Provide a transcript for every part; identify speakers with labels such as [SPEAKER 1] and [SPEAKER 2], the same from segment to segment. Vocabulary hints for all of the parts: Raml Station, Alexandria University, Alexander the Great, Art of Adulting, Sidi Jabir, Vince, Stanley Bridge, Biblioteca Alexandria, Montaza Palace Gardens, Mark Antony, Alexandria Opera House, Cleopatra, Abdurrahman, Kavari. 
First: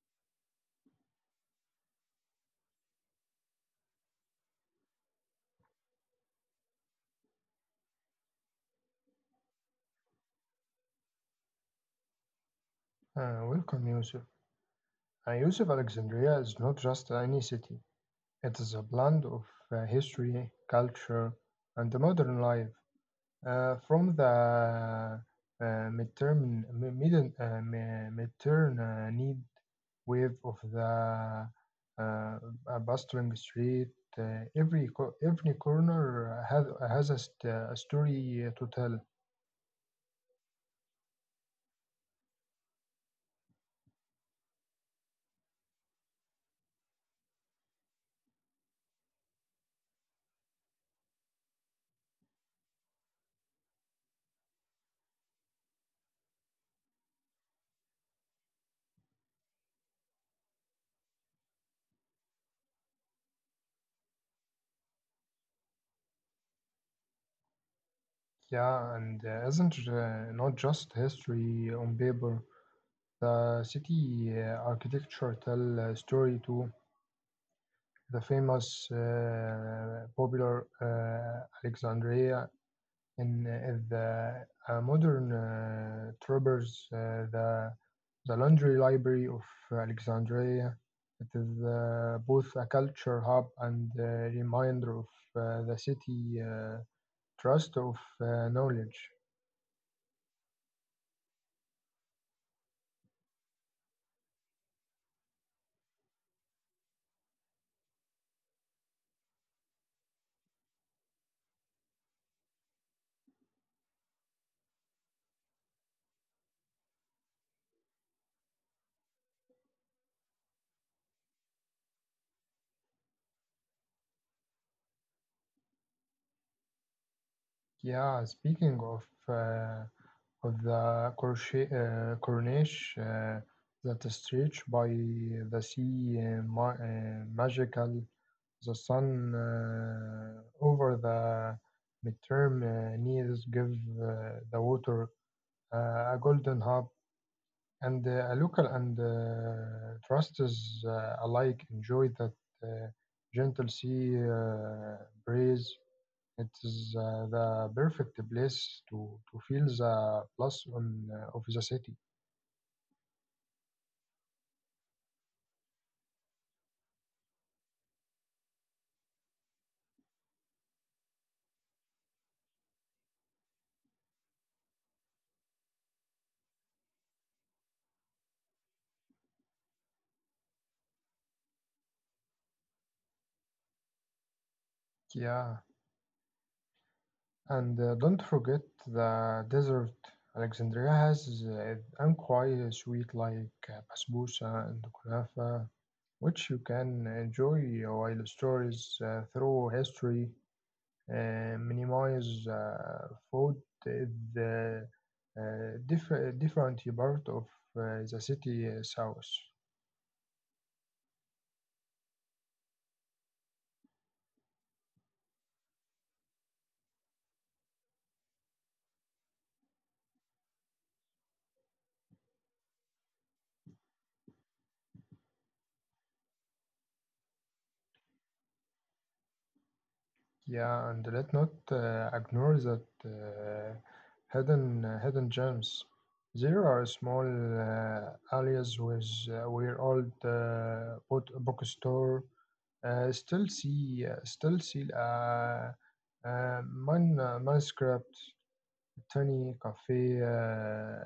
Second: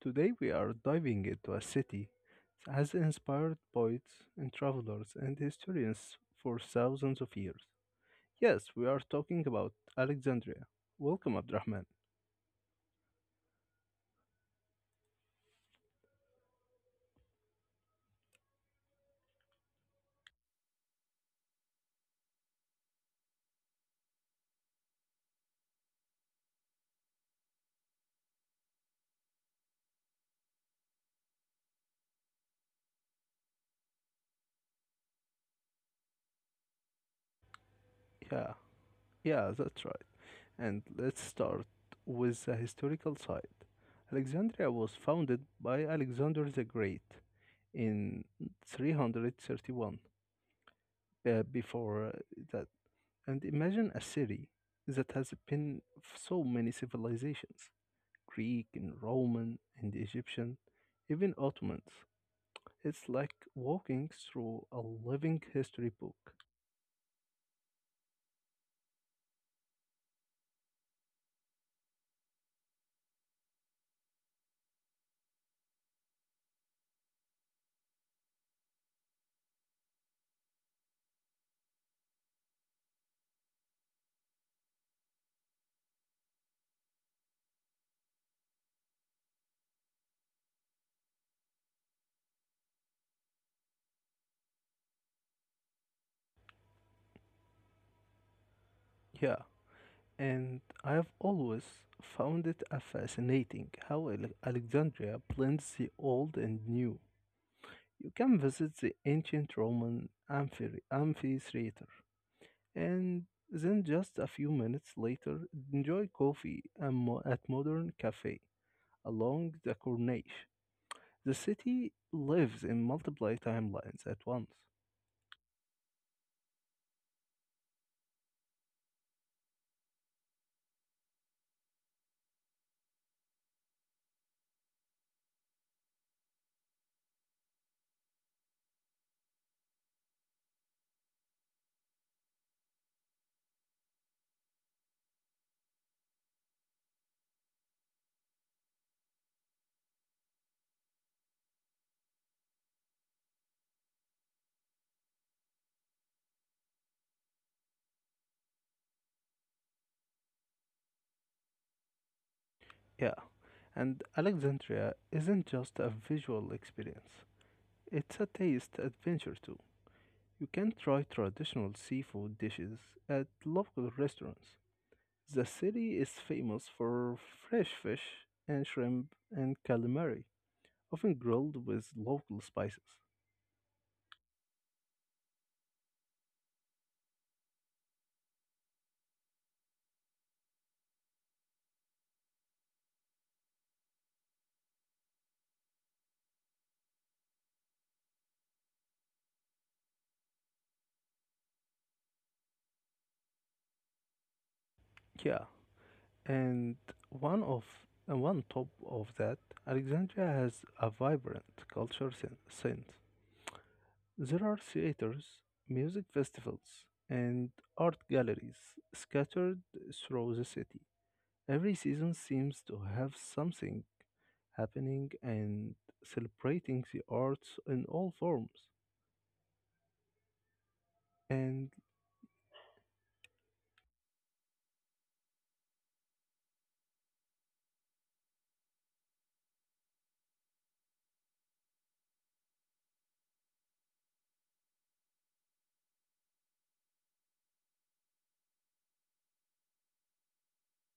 [SPEAKER 1] Today, we are diving into a city that has inspired poets and travelers and historians for thousands of years. Yes, we are talking about Alexandria. Welcome, Abdurrahman.
[SPEAKER 2] Welcome, Yusuf. Yusuf, Alexandria is not just any city. It is a blend of history, culture, and the modern life. From the midterm, midden, mi- midterm need wave of the uh, a bustling street, every corner has a, a story to
[SPEAKER 1] Yeah,
[SPEAKER 2] tell.
[SPEAKER 1] yeah, that's right. And let's start with the historical side. Alexandria was founded by Alexander the Great in 331 before that. And imagine a city that has been so many civilizations: Greek and Roman and Egyptian, even Ottomans. It's like walking through a living history book.
[SPEAKER 2] Yeah, and isn't not just history on paper. The city architecture tell a story to the famous popular Alexandria in the modern trappers, the Laundry Library of Alexandria. It is both a culture hub and a reminder of the city trust of knowledge.
[SPEAKER 1] Yeah, and I have always found it a fascinating how Alexandria blends the old and new. You can visit the ancient Roman amphitheater. And then just a few minutes later, enjoy coffee at Modern Cafe along the Corniche. The city lives in multiple timelines at once.
[SPEAKER 2] Yeah, speaking of uh, the crochet, cornice that is stretched by the sea magical the sun over the midterm needs give uh, the water a golden hub and a local and trusts alike enjoy that uh, gentle sea breeze it is the perfect place to feel the plus on, of the city.
[SPEAKER 1] Yeah, and Alexandria isn't just a visual experience, it's a taste adventure too. You can try traditional seafood dishes at local restaurants. The city is famous for fresh fish and shrimp and calamari, often grilled with local spices.
[SPEAKER 2] Yeah, and don't forget the desert. Alexandria has an quite sweet like basbousa and kunafa, which you can enjoy while stories through history minimize food is the
[SPEAKER 1] Yeah,
[SPEAKER 2] uh, different
[SPEAKER 1] and
[SPEAKER 2] part of
[SPEAKER 1] one of
[SPEAKER 2] the
[SPEAKER 1] and
[SPEAKER 2] city
[SPEAKER 1] one top
[SPEAKER 2] south.
[SPEAKER 1] of that, Alexandria has a vibrant culture scene. There are theaters, music festivals, and art galleries scattered through the city. Every season seems to have something happening and celebrating the arts in all forms.
[SPEAKER 2] Yeah, and let not
[SPEAKER 1] And
[SPEAKER 2] ignore that hidden gems. There are small areas with where old bookstore still see manuscript, tiny cafe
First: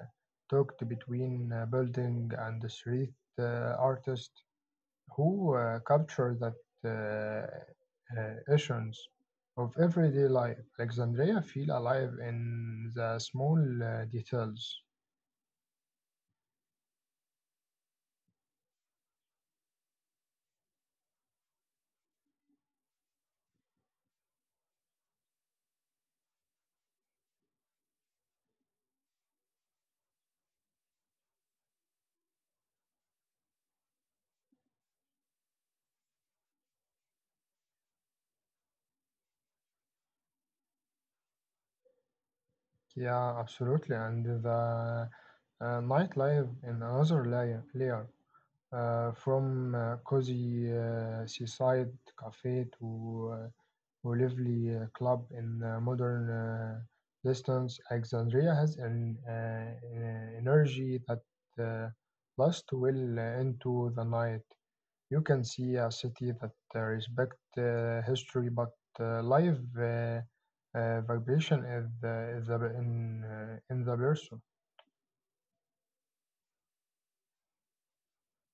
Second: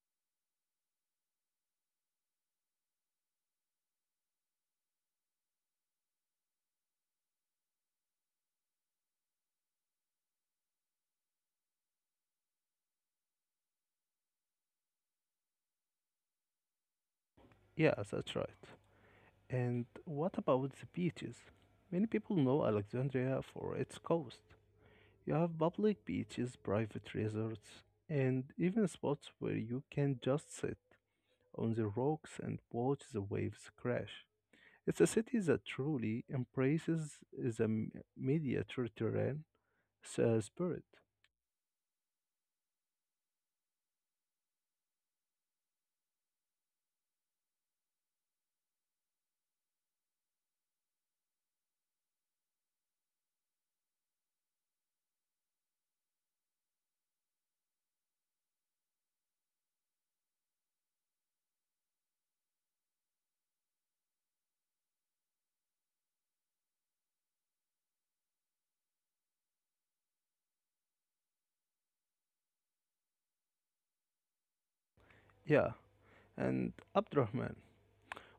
[SPEAKER 2] tucked between building and the street artist who capture that uh, essence of everyday life. Alexandria feel alive in the small details.
[SPEAKER 1] yeah, that's right. And what about the beaches? Many people know Alexandria for its coast. You have public beaches, private resorts, and even spots where you can just sit on the rocks and watch the waves crash. It's a city that truly embraces the Mediterranean spirit.
[SPEAKER 2] Yeah, absolutely. And the nightlife in another layer. From cozy seaside cafe to Welleville Club in modern Distance Alexandria has an energy that uh, lasts well into the night. You can see a city that respects history, but live vibration is in the person.
[SPEAKER 1] Yeah, and Abdurrahman,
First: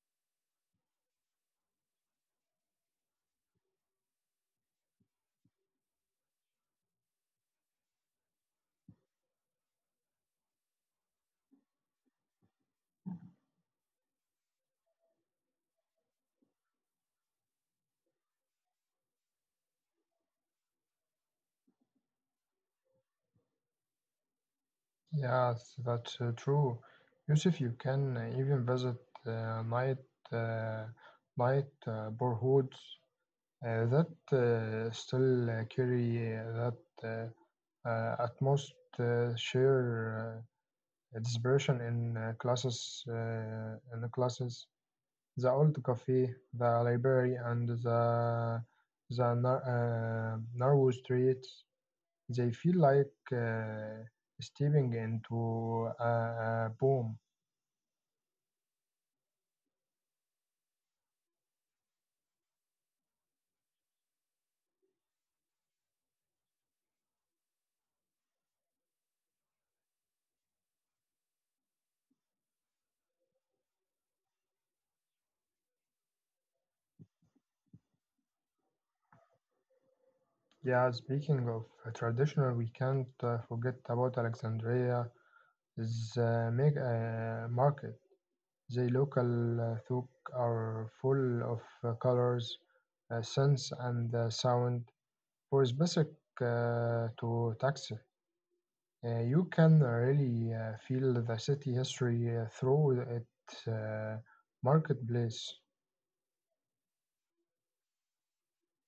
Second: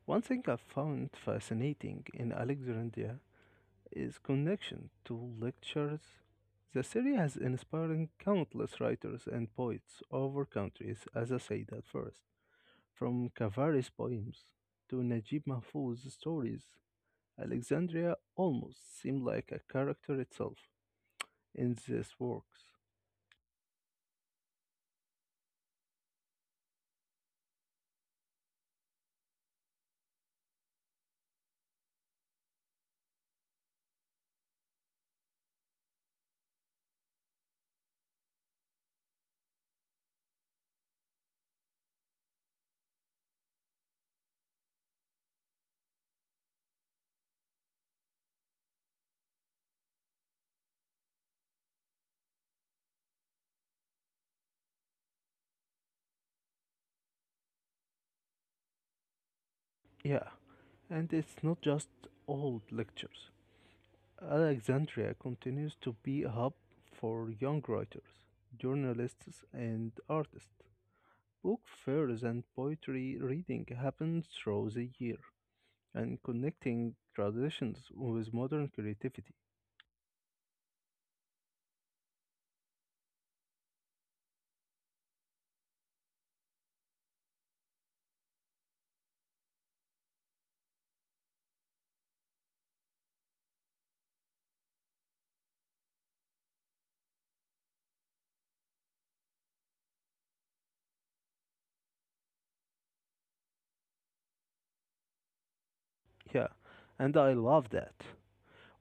[SPEAKER 1] one thing I found fascinating in Alexandria is connection to lectures. The city has inspired countless writers and poets over countries, as I said at first. From Kavari's poems to Najib Mahfouz's stories, Alexandria almost seemed like a character itself in these works.
[SPEAKER 2] Yes, that's true. Yusuf, you can even visit uh, night uh, night borehoods that still carry that at most share dispersion in classes in the classes the old cafe the library and the narrow streets they feel like stepping into a boom.
[SPEAKER 1] Yeah, and it's not just old lectures. Alexandria continues to be a hub for young writers, journalists, and artists. Book fairs and poetry reading happen through the year, and connecting traditions with modern creativity.
[SPEAKER 2] Yeah speaking of traditional, we can't forget about Alexandria the mega market. The local folk are full of colors, scents, and sound. For specific to taxi, you can really feel the city history through its marketplace.
[SPEAKER 1] Yeah, and I love that.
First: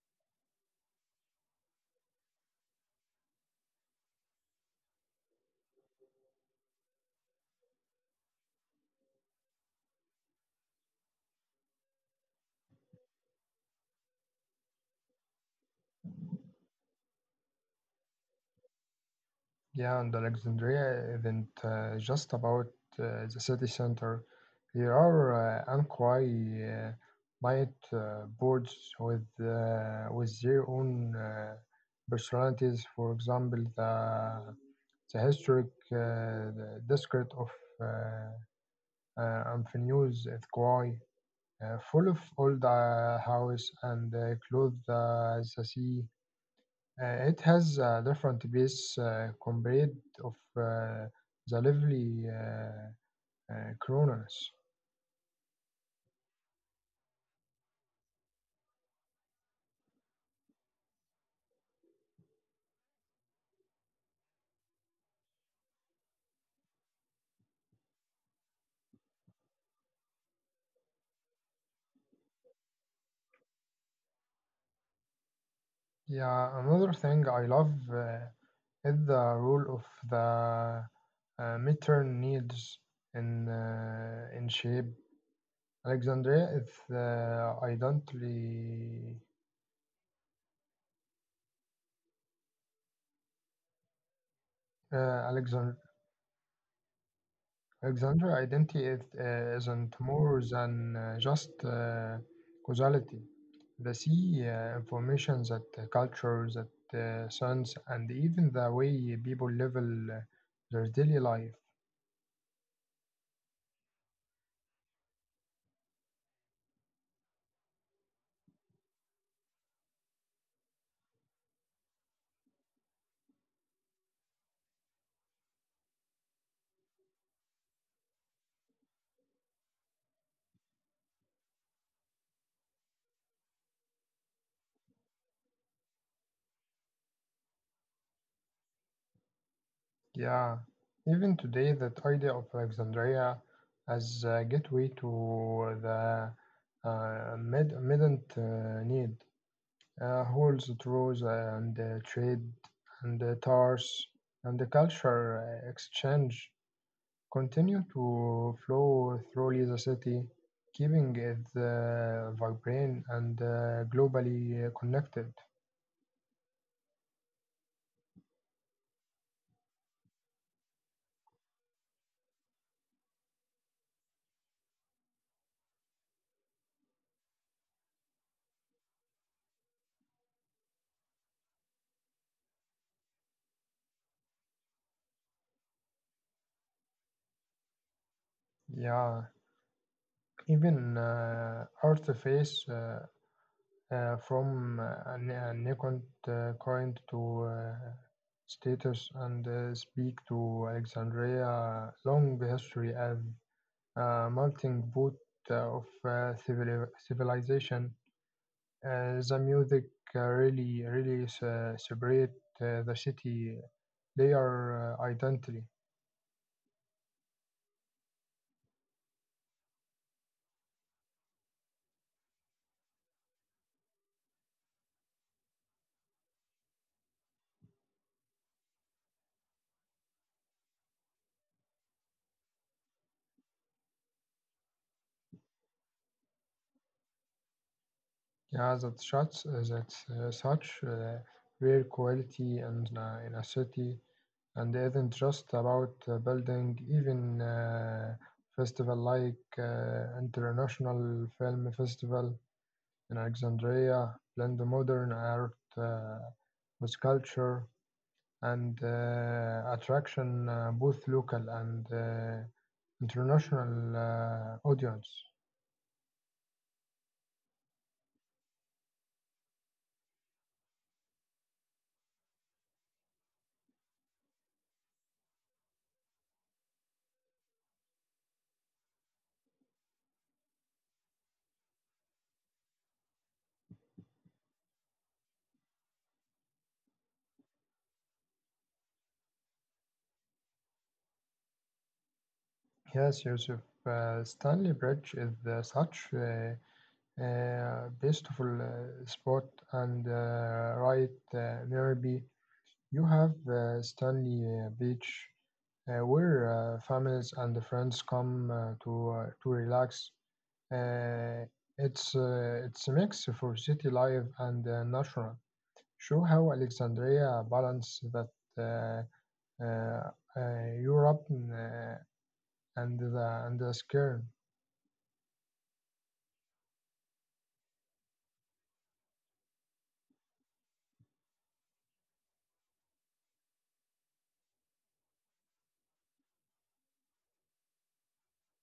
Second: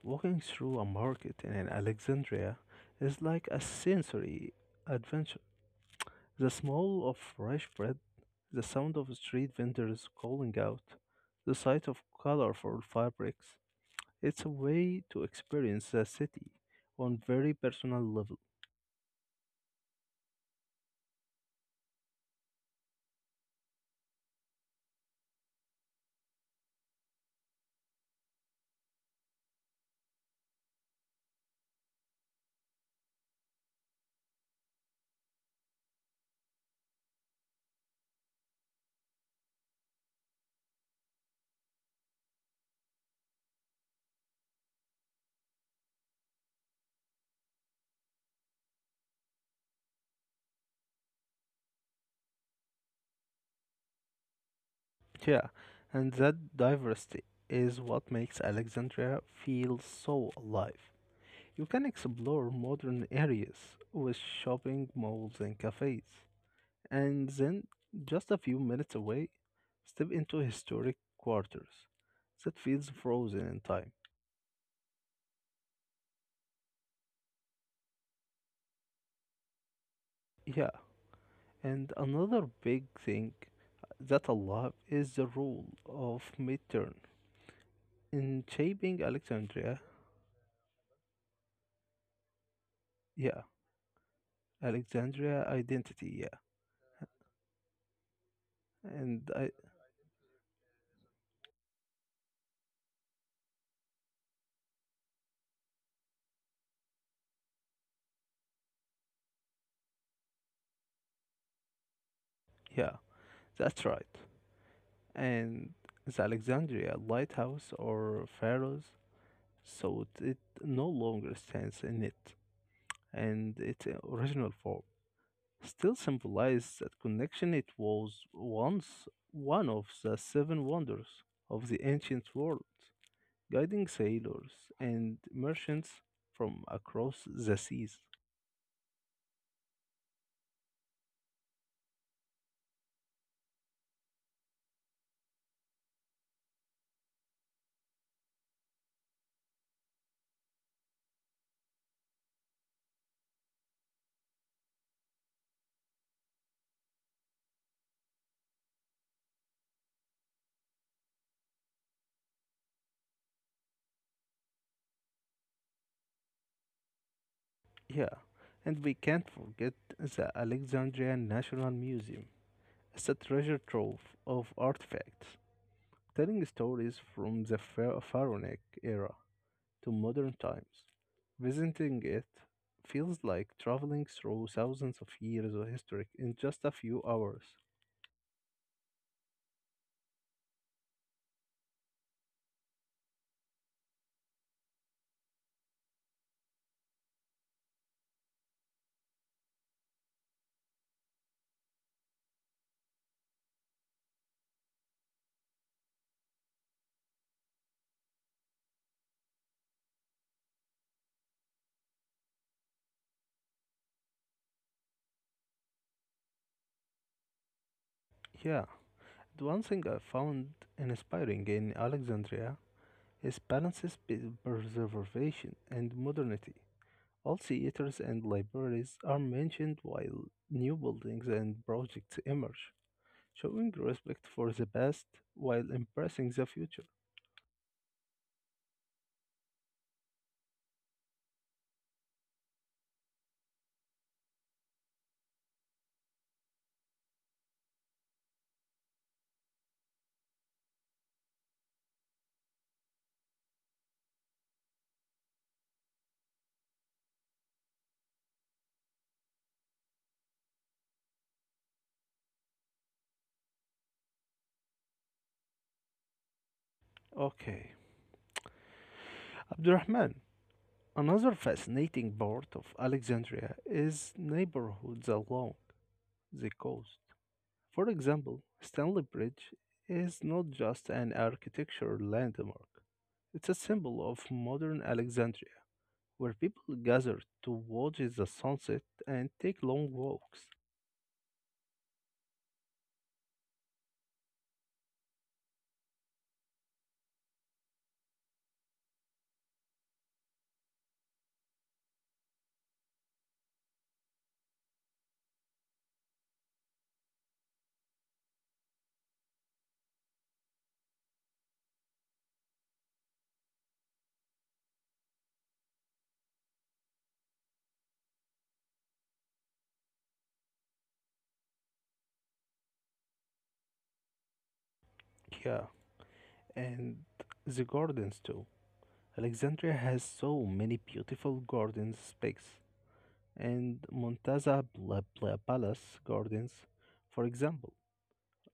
[SPEAKER 1] Walking through a market in Alexandria is like a sensory adventure. The smell of fresh bread, the sound of street vendors calling out, the sight of colorful fabrics. It's a way to experience the city on very personal level.
[SPEAKER 2] Yeah, and Alexandria isn't just about the city center. There are Anqai night boards with their own personalities. For example, the historic the district of uh, uh, Amphinews at Kauai, full of old houses and clothes the sea. It has a different base compared of the lively Kronos.
[SPEAKER 1] Yeah, and that diversity is what makes Alexandria feel so alive. You can explore modern areas with shopping malls and cafes. And then, just a few minutes away, step into historic quarters that feels frozen in time.
[SPEAKER 2] Yeah, another thing I love is the role of the
[SPEAKER 1] Yeah, and
[SPEAKER 2] midterm
[SPEAKER 1] another
[SPEAKER 2] needs
[SPEAKER 1] big thing that I
[SPEAKER 2] in
[SPEAKER 1] love
[SPEAKER 2] shape.
[SPEAKER 1] is the role of
[SPEAKER 2] Alexandria is
[SPEAKER 1] midterm in shaping
[SPEAKER 2] identically
[SPEAKER 1] Alexandria. Yeah, Alexandria
[SPEAKER 2] uh,
[SPEAKER 1] identity. Yeah,
[SPEAKER 2] Alexander identity is,
[SPEAKER 1] and I,
[SPEAKER 2] isn't more than just causality. The sea information that culture, that sons, and even the way people live their daily life.
[SPEAKER 1] yeah, that's right. And the Alexandria lighthouse or pharaohs, so it no longer stands in it and its original form. Still symbolizes that connection. It was once one of the seven wonders of the ancient world, guiding sailors and merchants from across the seas.
[SPEAKER 2] Yeah, even today, that idea of Alexandria as a gateway to the mid- midn't need. Holds draws and trade and tars and the culture exchange continue to flow through the city, keeping it vibrant and globally connected.
[SPEAKER 1] Yeah, and we can't forget the Alexandria National Museum. It's a treasure trove of artifacts telling stories from the Pharaonic era to modern times. Visiting it feels like traveling through thousands of years of history in just a few hours.
[SPEAKER 2] Yeah, even artifice from an icon coin to status and speak to Alexandria long history of melting pot civilization. The music really separate the city their identity.
[SPEAKER 1] Yeah, the one thing I found inspiring in Alexandria is balances between preservation and modernity. All theaters and libraries are mentioned while new buildings and projects emerge, showing respect for the past while embracing the future.
[SPEAKER 2] Yeah, that shots that such rare quality and in a city, and it isn't just about building. Even festival like International Film Festival in Alexandria blend modern art with culture. And attraction both local and international audience.
[SPEAKER 1] Okay, Abdurrahman, another fascinating part of Alexandria is neighborhoods along the coast. For example, Stanley Bridge is not just an architectural landmark, it's a symbol of modern Alexandria, where people gather to watch the sunset and take long walks.
[SPEAKER 2] Yes, Yusuf, Stanley Bridge is such a beautiful spot and right nearby you have Stanley Beach where families and friends come to relax. Uh, it's a mix for city life and natural. Show how Alexandria balanced that uh, uh, Europe and the Skirn.
[SPEAKER 1] Yeah, and the gardens too. Alexandria has so many beautiful garden spaces and Montaza Palace Gardens, for example.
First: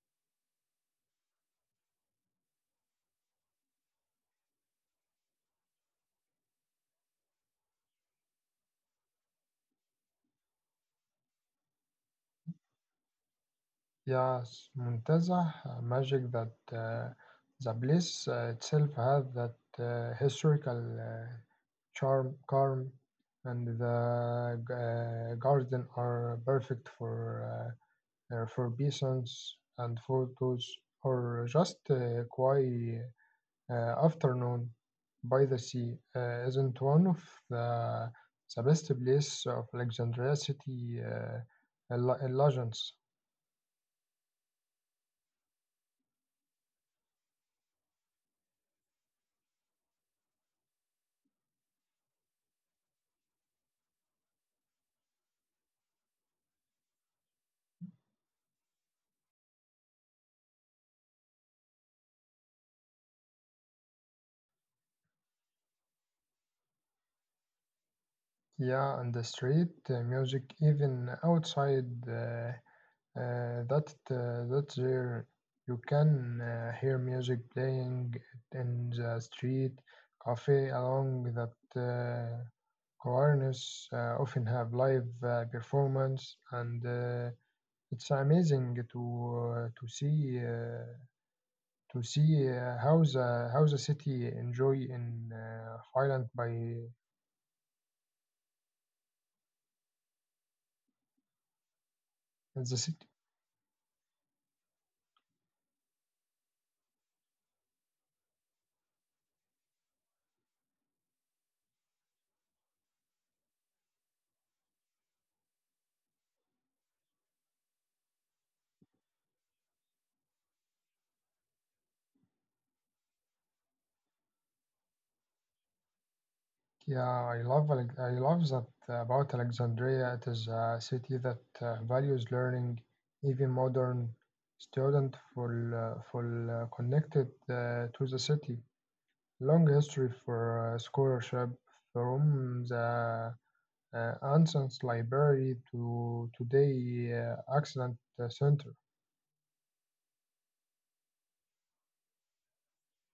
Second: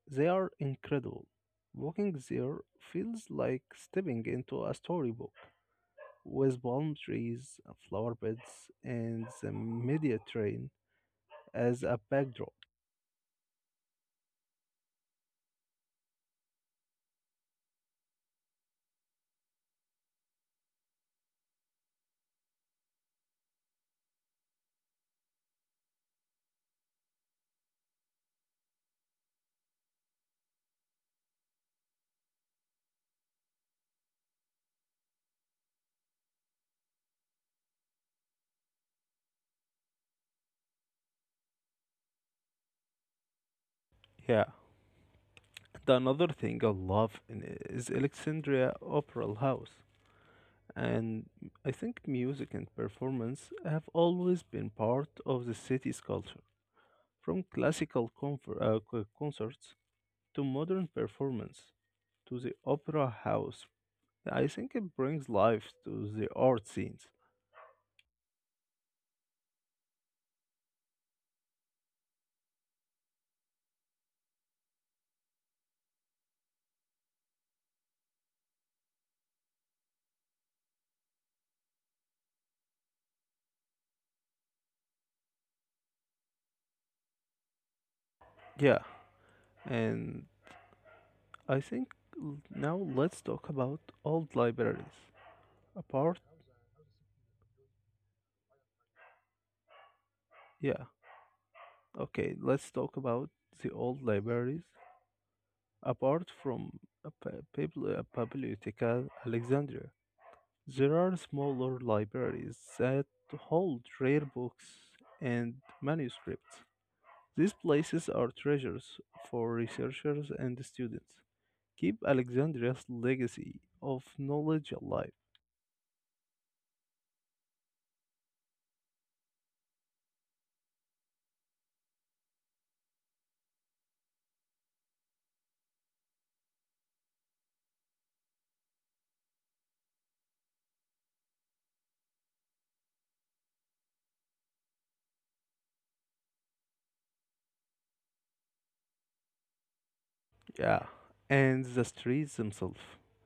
[SPEAKER 1] They are incredible. Walking there feels like stepping into a storybook with palm trees, flower beds, and the Mediterranean as a backdrop.
[SPEAKER 2] Yes, Muntazah magic that the place itself had that historical charm, and the garden are perfect uh, for peasants and photos or just quiet afternoon by the sea isn't one of the, the best place of Alexandria city legends.
[SPEAKER 1] Yeah. The another thing I love is Alexandria Opera House, and I think music and performance have always been part of the city's culture. From classical concerts to modern performance, to the opera house. I think it brings life to the art scenes.
[SPEAKER 2] Yeah, and the street music, even outside that there, you can hear music playing in the street cafe along that corners often have live performance and. It's
[SPEAKER 1] Yeah,
[SPEAKER 2] amazing to
[SPEAKER 1] and I think l-
[SPEAKER 2] see
[SPEAKER 1] now let's talk
[SPEAKER 2] how
[SPEAKER 1] about
[SPEAKER 2] the city
[SPEAKER 1] old
[SPEAKER 2] enjoy
[SPEAKER 1] libraries.
[SPEAKER 2] in
[SPEAKER 1] Apart,
[SPEAKER 2] Highland by
[SPEAKER 1] yeah, okay, let's
[SPEAKER 2] the
[SPEAKER 1] talk
[SPEAKER 2] city.
[SPEAKER 1] about the old libraries. Apart from Biblioteca Alexandria, there are smaller libraries that hold rare books and manuscripts. These places are treasures for researchers and students. Keep Alexandria's legacy of knowledge alive.
[SPEAKER 2] Yeah, I love that about Alexandria. It is a city that values learning, even modern student full connected to the city. Long history for scholarship from the Anson's library to today Accident Center.
[SPEAKER 1] Yeah, and the streets themselves.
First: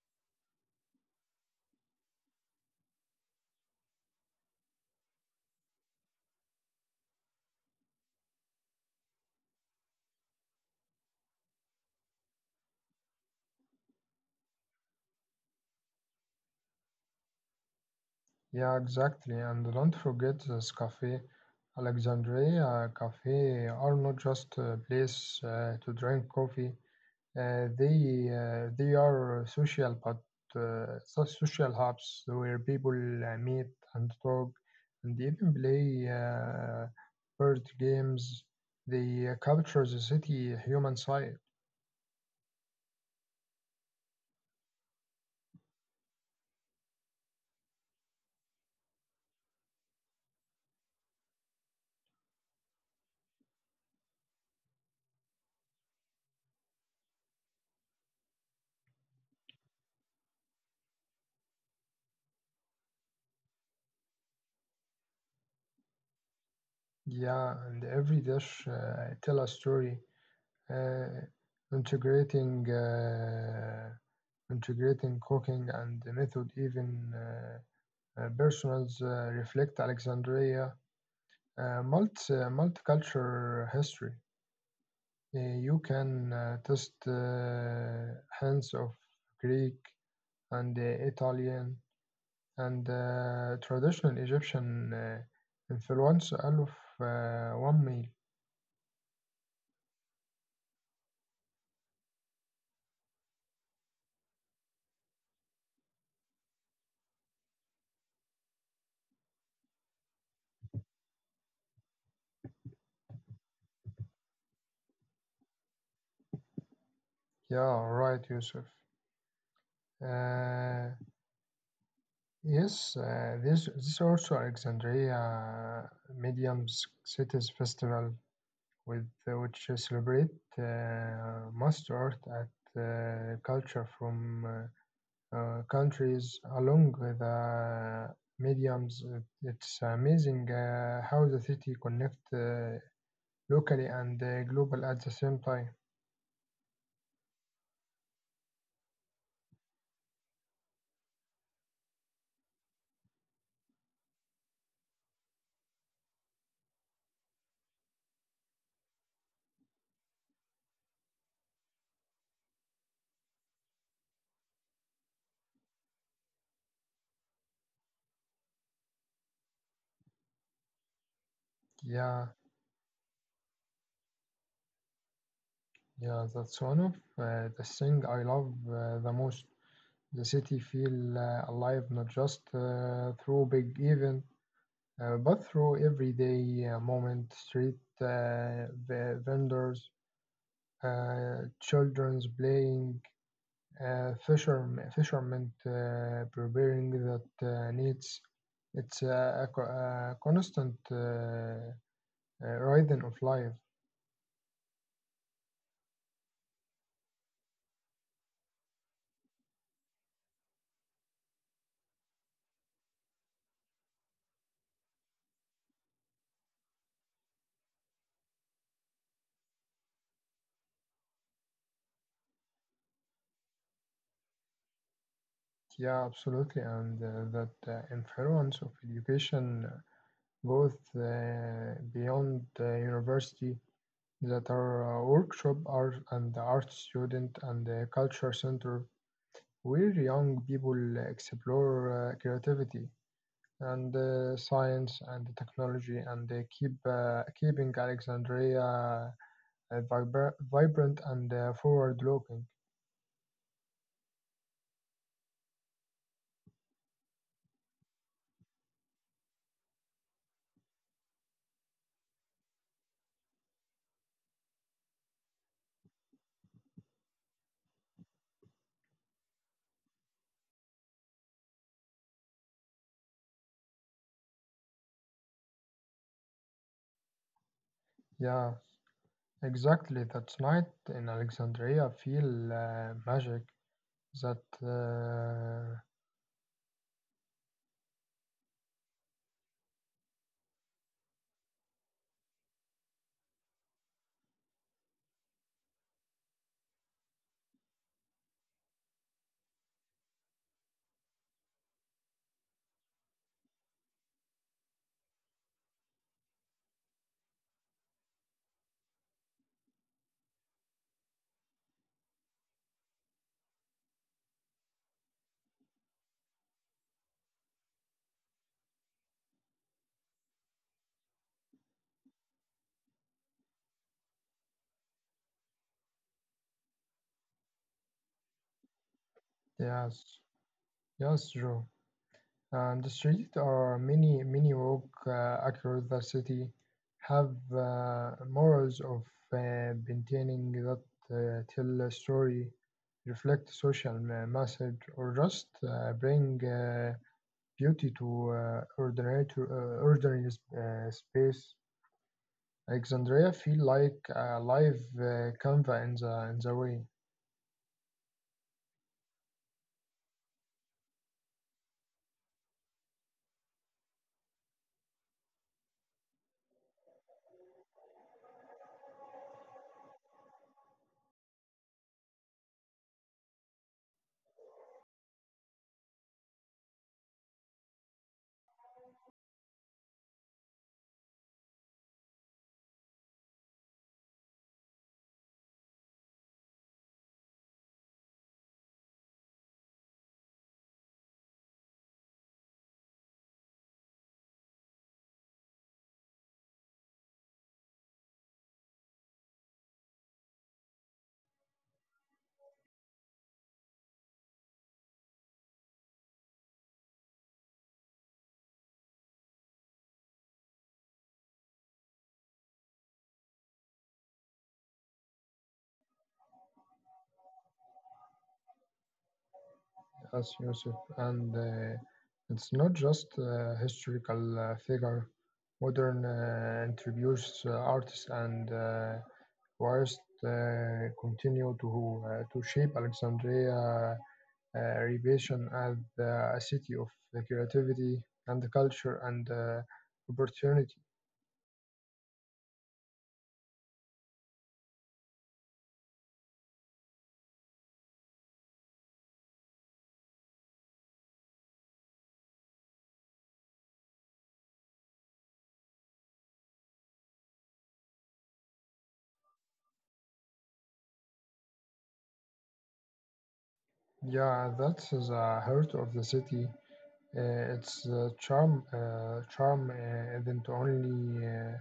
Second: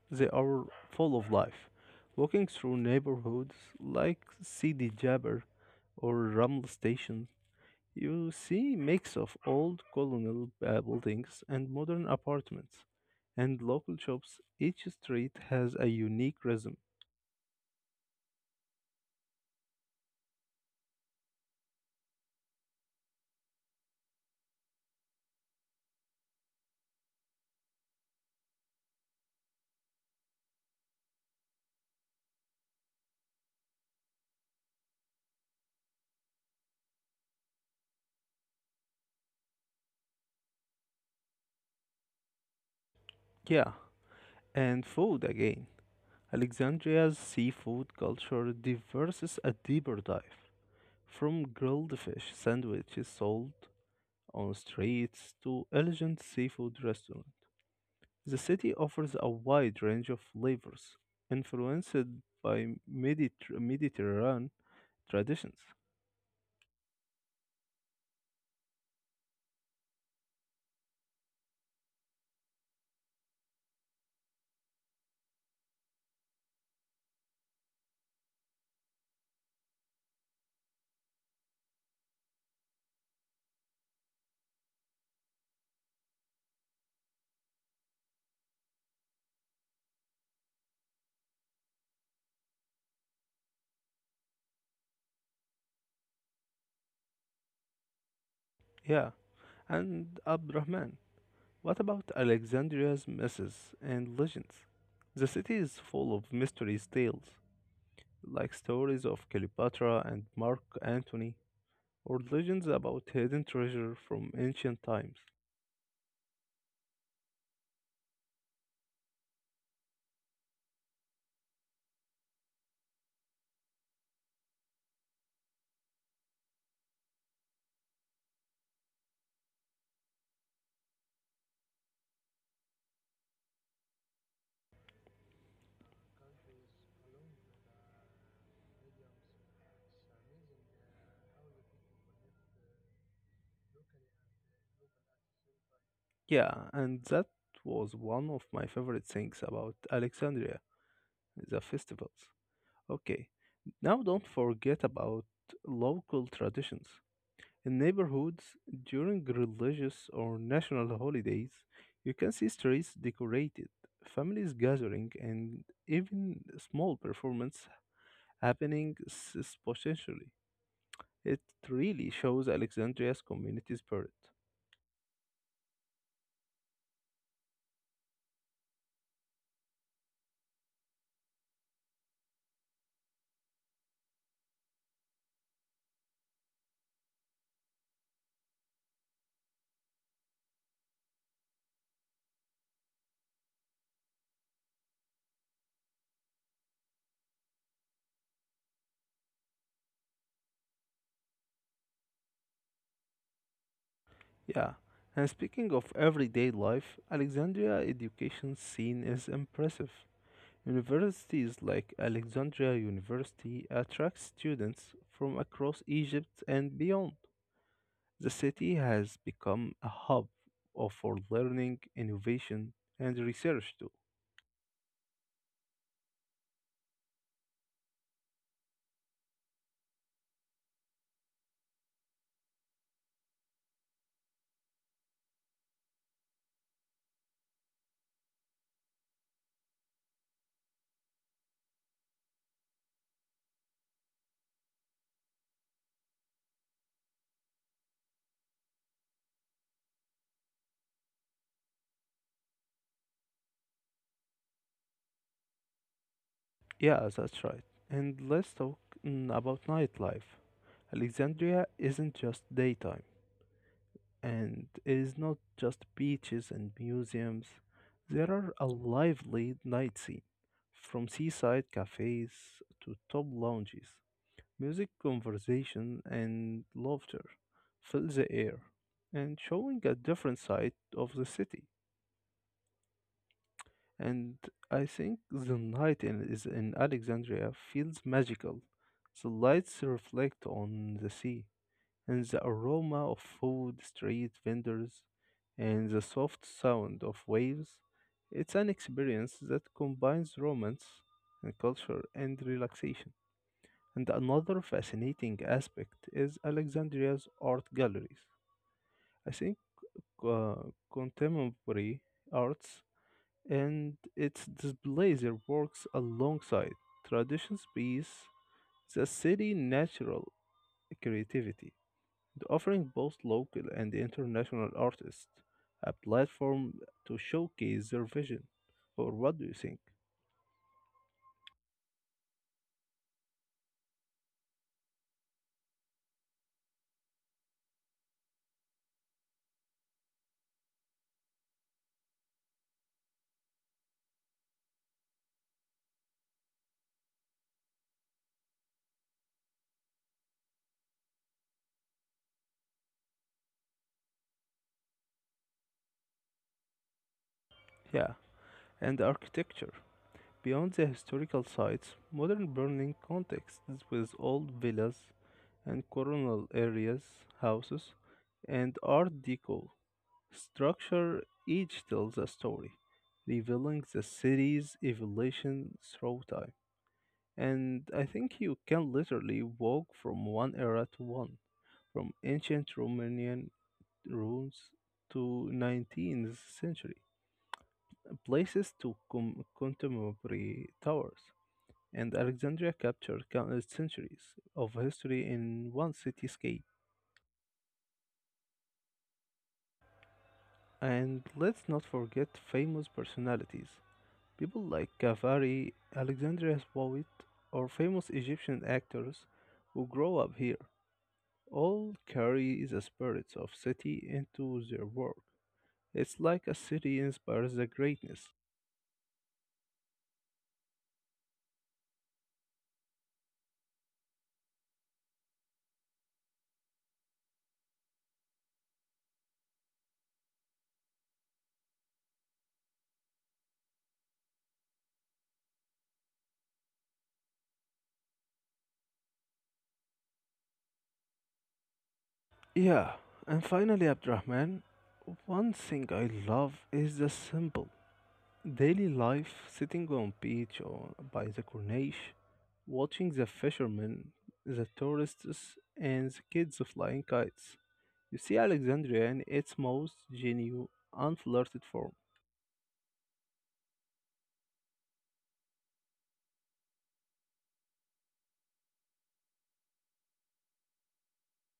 [SPEAKER 1] They are full of life. Walking through neighborhoods like Sidi Jabir or Raml Station, you see mix of old colonial buildings and modern apartments and local shops. Each street has a unique rhythm.
[SPEAKER 2] Yeah, exactly. And don't forget this cafe. Alexandria Cafe are not just a place to drink coffee. They are social, but social hubs where people meet and talk, and even play board games. They capture the city human side.
[SPEAKER 1] Yeah, and food again. Alexandria's seafood culture diverses a deeper dive, from grilled fish sandwiches sold on streets to elegant seafood restaurants. The city offers a wide range of flavors, influenced by Mediterranean traditions.
[SPEAKER 2] Yeah, and every dish tell a story, uh, integrating uh, integrating cooking and the method. Even personals reflect Alexandria multicultural history. You can test hands of Greek and Italian and traditional Egyptian influence out of one meal.
[SPEAKER 1] Yeah, and Abd Rahman. What about Alexandria's myths and legends? The city is full of mysteries tales, like stories of Cleopatra and Mark Antony, or legends about hidden treasure from ancient times.
[SPEAKER 2] Yeah, right, Yusuf. Uh, yes, this there's also Alexandria Mediums Cities Festival, with which celebrate master art at culture from countries along with mediums. It's amazing how the city connect locally and global at the same time.
[SPEAKER 1] Yeah, and that was one of my favorite things about Alexandria, the festivals. Okay, now don't forget about local traditions. In neighborhoods, during religious or national holidays, you can see streets decorated, families gathering, and even small performance happening spontaneously. It really
[SPEAKER 2] Yeah,
[SPEAKER 1] shows Alexandria's community spirit.
[SPEAKER 2] yeah, that's one of the thing I love the most. The city feel alive not just through big event, but through everyday moment, street vendors, children's playing, fishermen preparing that needs. It's a constant rhythm of life.
[SPEAKER 1] Yeah, and speaking of everyday life, Alexandria education scene is impressive. Universities like Alexandria University attract students from across Egypt and beyond. The city has become a hub for learning, innovation, and research too.
[SPEAKER 2] Yeah, absolutely, and that influence of education goes beyond university that are workshop art and the art student and the culture center where young people explore creativity and science and technology and they keeping Alexandria vibrant and forward looking.
[SPEAKER 1] Yeah, that's right. And let's talk about nightlife. Alexandria isn't just daytime, and it is not just beaches and museums. There are a lively night scene, from seaside cafes to top lounges. Music, conversation, and laughter fill the
[SPEAKER 2] Yeah,
[SPEAKER 1] air, and showing a
[SPEAKER 2] exactly. That's
[SPEAKER 1] different
[SPEAKER 2] night
[SPEAKER 1] side
[SPEAKER 2] in
[SPEAKER 1] of the city.
[SPEAKER 2] Alexandria feel magic that
[SPEAKER 1] And I think the night in, is in Alexandria feels magical. The lights reflect on the sea, and the aroma of food, street vendors, and the soft sound of waves. It's an experience that combines romance and culture and relaxation. And another fascinating aspect is Alexandria's art galleries. I think uh, contemporary arts and its displays works alongside traditional piece the city natural creativity, and offering both local and international artists a platform to showcase their vision. Or what do you think?
[SPEAKER 2] yes yes Joe. And the streets are many walk across the city have morals of maintaining that tell a story, reflect social message, or just bring beauty to ordinary space. Alexandria feel like a live canvas in the way.
[SPEAKER 1] Yeah, and architecture. Beyond the historical sites, modern burning contexts with old villas and colonial areas, houses, and Art Deco Structure each tells a story, revealing the city's evolution through time. And I think you can literally walk from one era to one, from ancient Romanian ruins to 19th century places to contemporary towers. And Alexandria captured countless centuries of history in one cityscape. And let's not forget famous personalities. People like Kavari, Alexandria Poet, or famous Egyptian actors who grow up here all carry the spirits of city into their work. It's like a city inspires the greatness.
[SPEAKER 2] Yes, Yusuf, and it's not just historical figure. Modern introduced artists and whilst continue to shape Alexandria revision as a city of creativity and culture and opportunity.
[SPEAKER 1] Yeah, and finally, Abdurrahman, one thing I love is the simple daily life sitting on beach or by the corniche, watching the fishermen, the tourists, and the kids flying kites. You see Alexandria in its most genuine, unflirted form.
[SPEAKER 2] Yeah, that's the heart of the city. Its charm isn't only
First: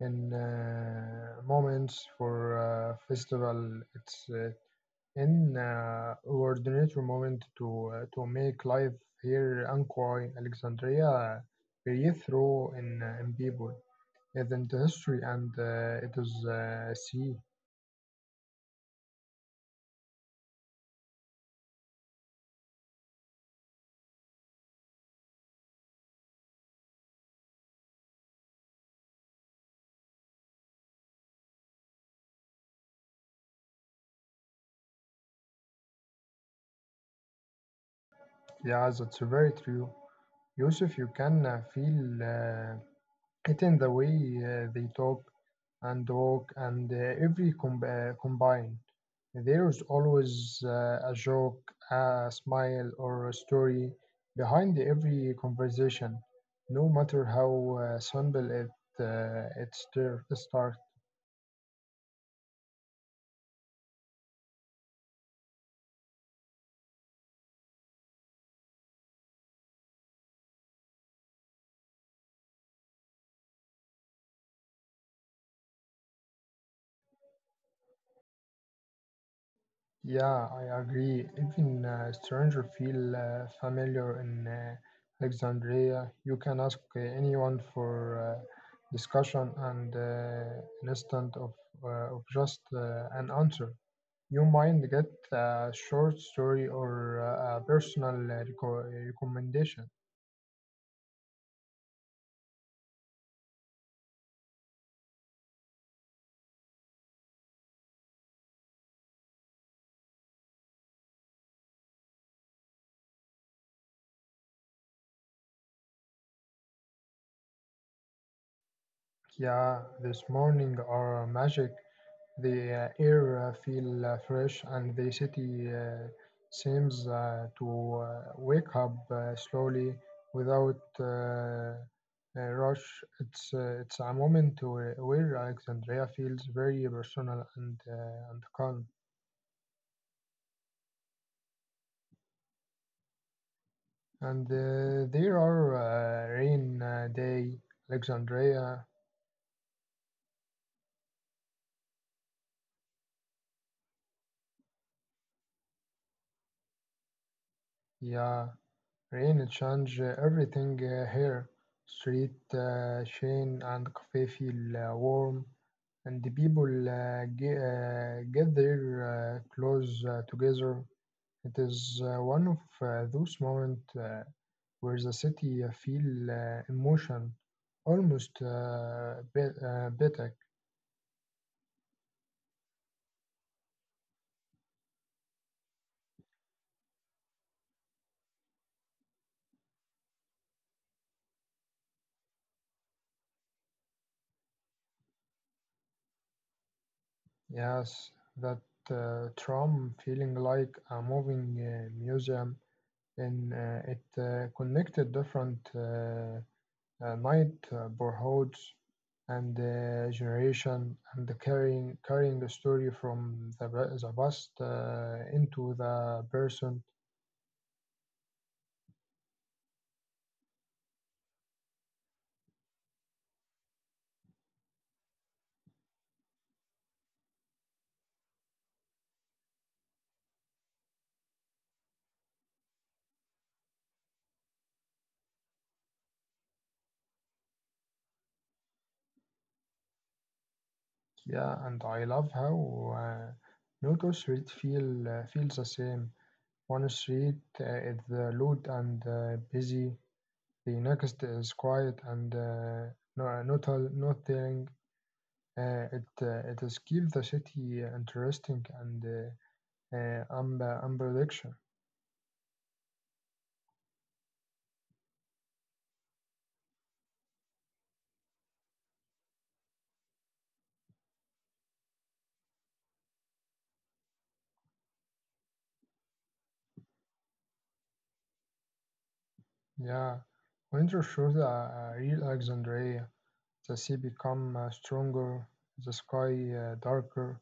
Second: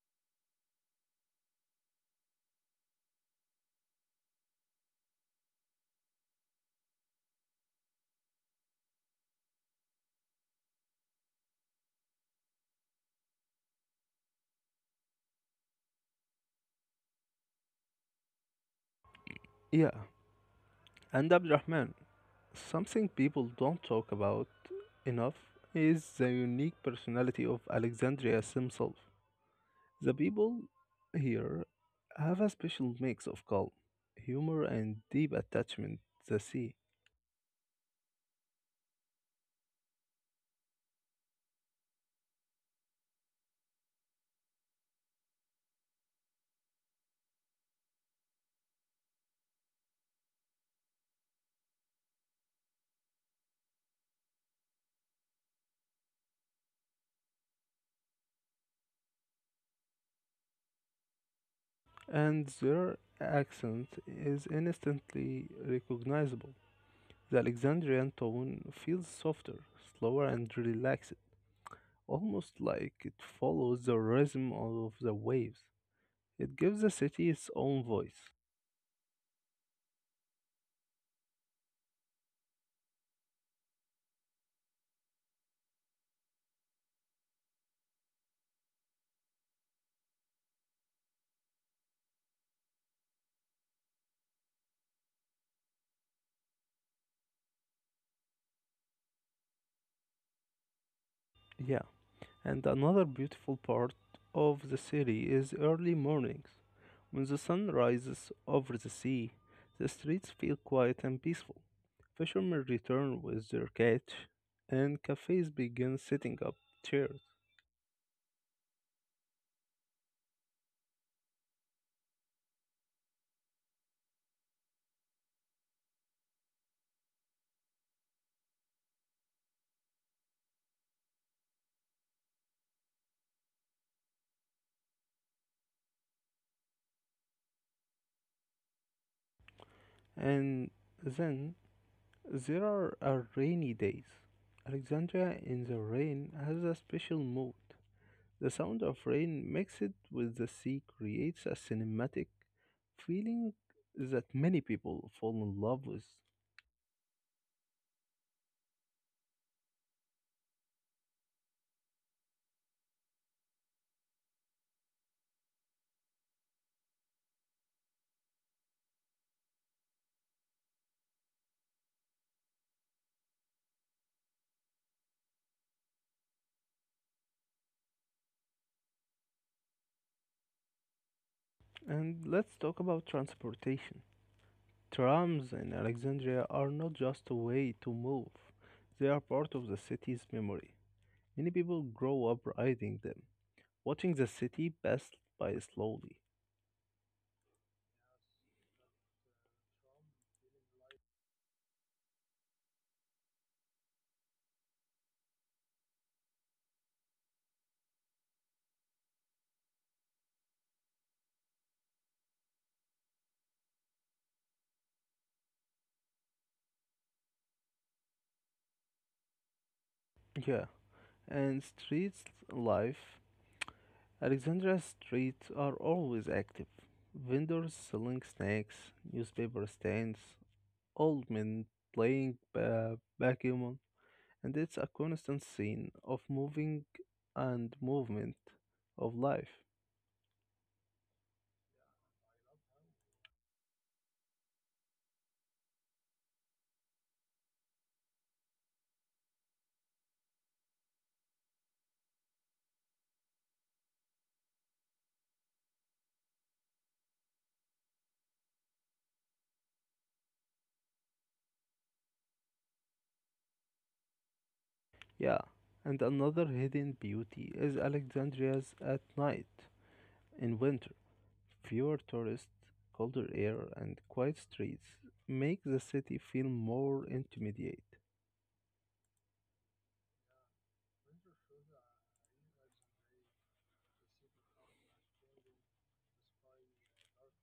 [SPEAKER 2] in moments for festival. It's an ordinary moment to to make life here Anqui Alexandria breathe through in people, is into history, and it is see.
[SPEAKER 1] Yeah, and Abdurrahman, something people don't talk about enough is the unique personality of Alexandria himself. The people here have a special mix of calm, humor, and deep attachment to the sea,
[SPEAKER 2] Yeah, that's very true. Yusuf, you can feel. It in the way they talk and walk and combine. There's always a joke, a smile, or a story behind every conversation, no matter how simple it starts.
[SPEAKER 1] and their accent is instantly recognizable. The Alexandrian tone feels softer, slower, and relaxed, almost like it follows the rhythm of the waves. It gives the city its own voice.
[SPEAKER 2] Yeah, I agree. Even stranger feel familiar in Alexandria. You can ask anyone for discussion and an instant of just an answer. You might get a short story or a personal recommendation.
[SPEAKER 1] Yeah, and another beautiful part of the city is early mornings. When the sun rises over the sea, the streets feel quiet and peaceful. Fishermen return with their catch, and cafes begin setting up chairs.
[SPEAKER 2] Yeah, this morning are magic. The air feel fresh and the city seems to wake up slowly without a rush. It's a moment where Alexandria feels very personal and calm.
[SPEAKER 1] And then there are rainy days.
[SPEAKER 2] And
[SPEAKER 1] Alexandria
[SPEAKER 2] there
[SPEAKER 1] in the
[SPEAKER 2] are
[SPEAKER 1] rain has a
[SPEAKER 2] rain
[SPEAKER 1] special mood.
[SPEAKER 2] day,
[SPEAKER 1] The sound of
[SPEAKER 2] Alexandria,
[SPEAKER 1] rain mixed with the sea creates a cinematic feeling that many people fall in love with.
[SPEAKER 2] yeah, rain change everything here. Street, shane, and cafe feel warm, and the people get their clothes together. It is one of those moments where the city feel emotion, almost poetic.
[SPEAKER 1] And let's talk about transportation. Trams in Alexandria are not just a way to move, they are part of the city's memory. Many people grow up riding them, watching the city pass by slowly.
[SPEAKER 2] Yes, that tram feeling like a moving museum and it connected different night borehouses and generation and the carrying the story from the past into the present.
[SPEAKER 1] Yeah, and street life, Alexandria's streets are always active. Vendors selling snacks, newspaper stands, old men playing backgammon, and it's a constant scene of moving and movement of life.
[SPEAKER 2] Yeah, and I love how no two street feels the same. One street is loud and busy. The next is quiet and no, not nothing. It is keep the city interesting and unpredictable.
[SPEAKER 1] Yeah, and another hidden beauty is Alexandria's at night in winter. Fewer tourists, colder air, and quiet streets make the city feel more intimate.
[SPEAKER 2] Yeah, winter shows a real Alexandria. The sea become stronger, the sky darker,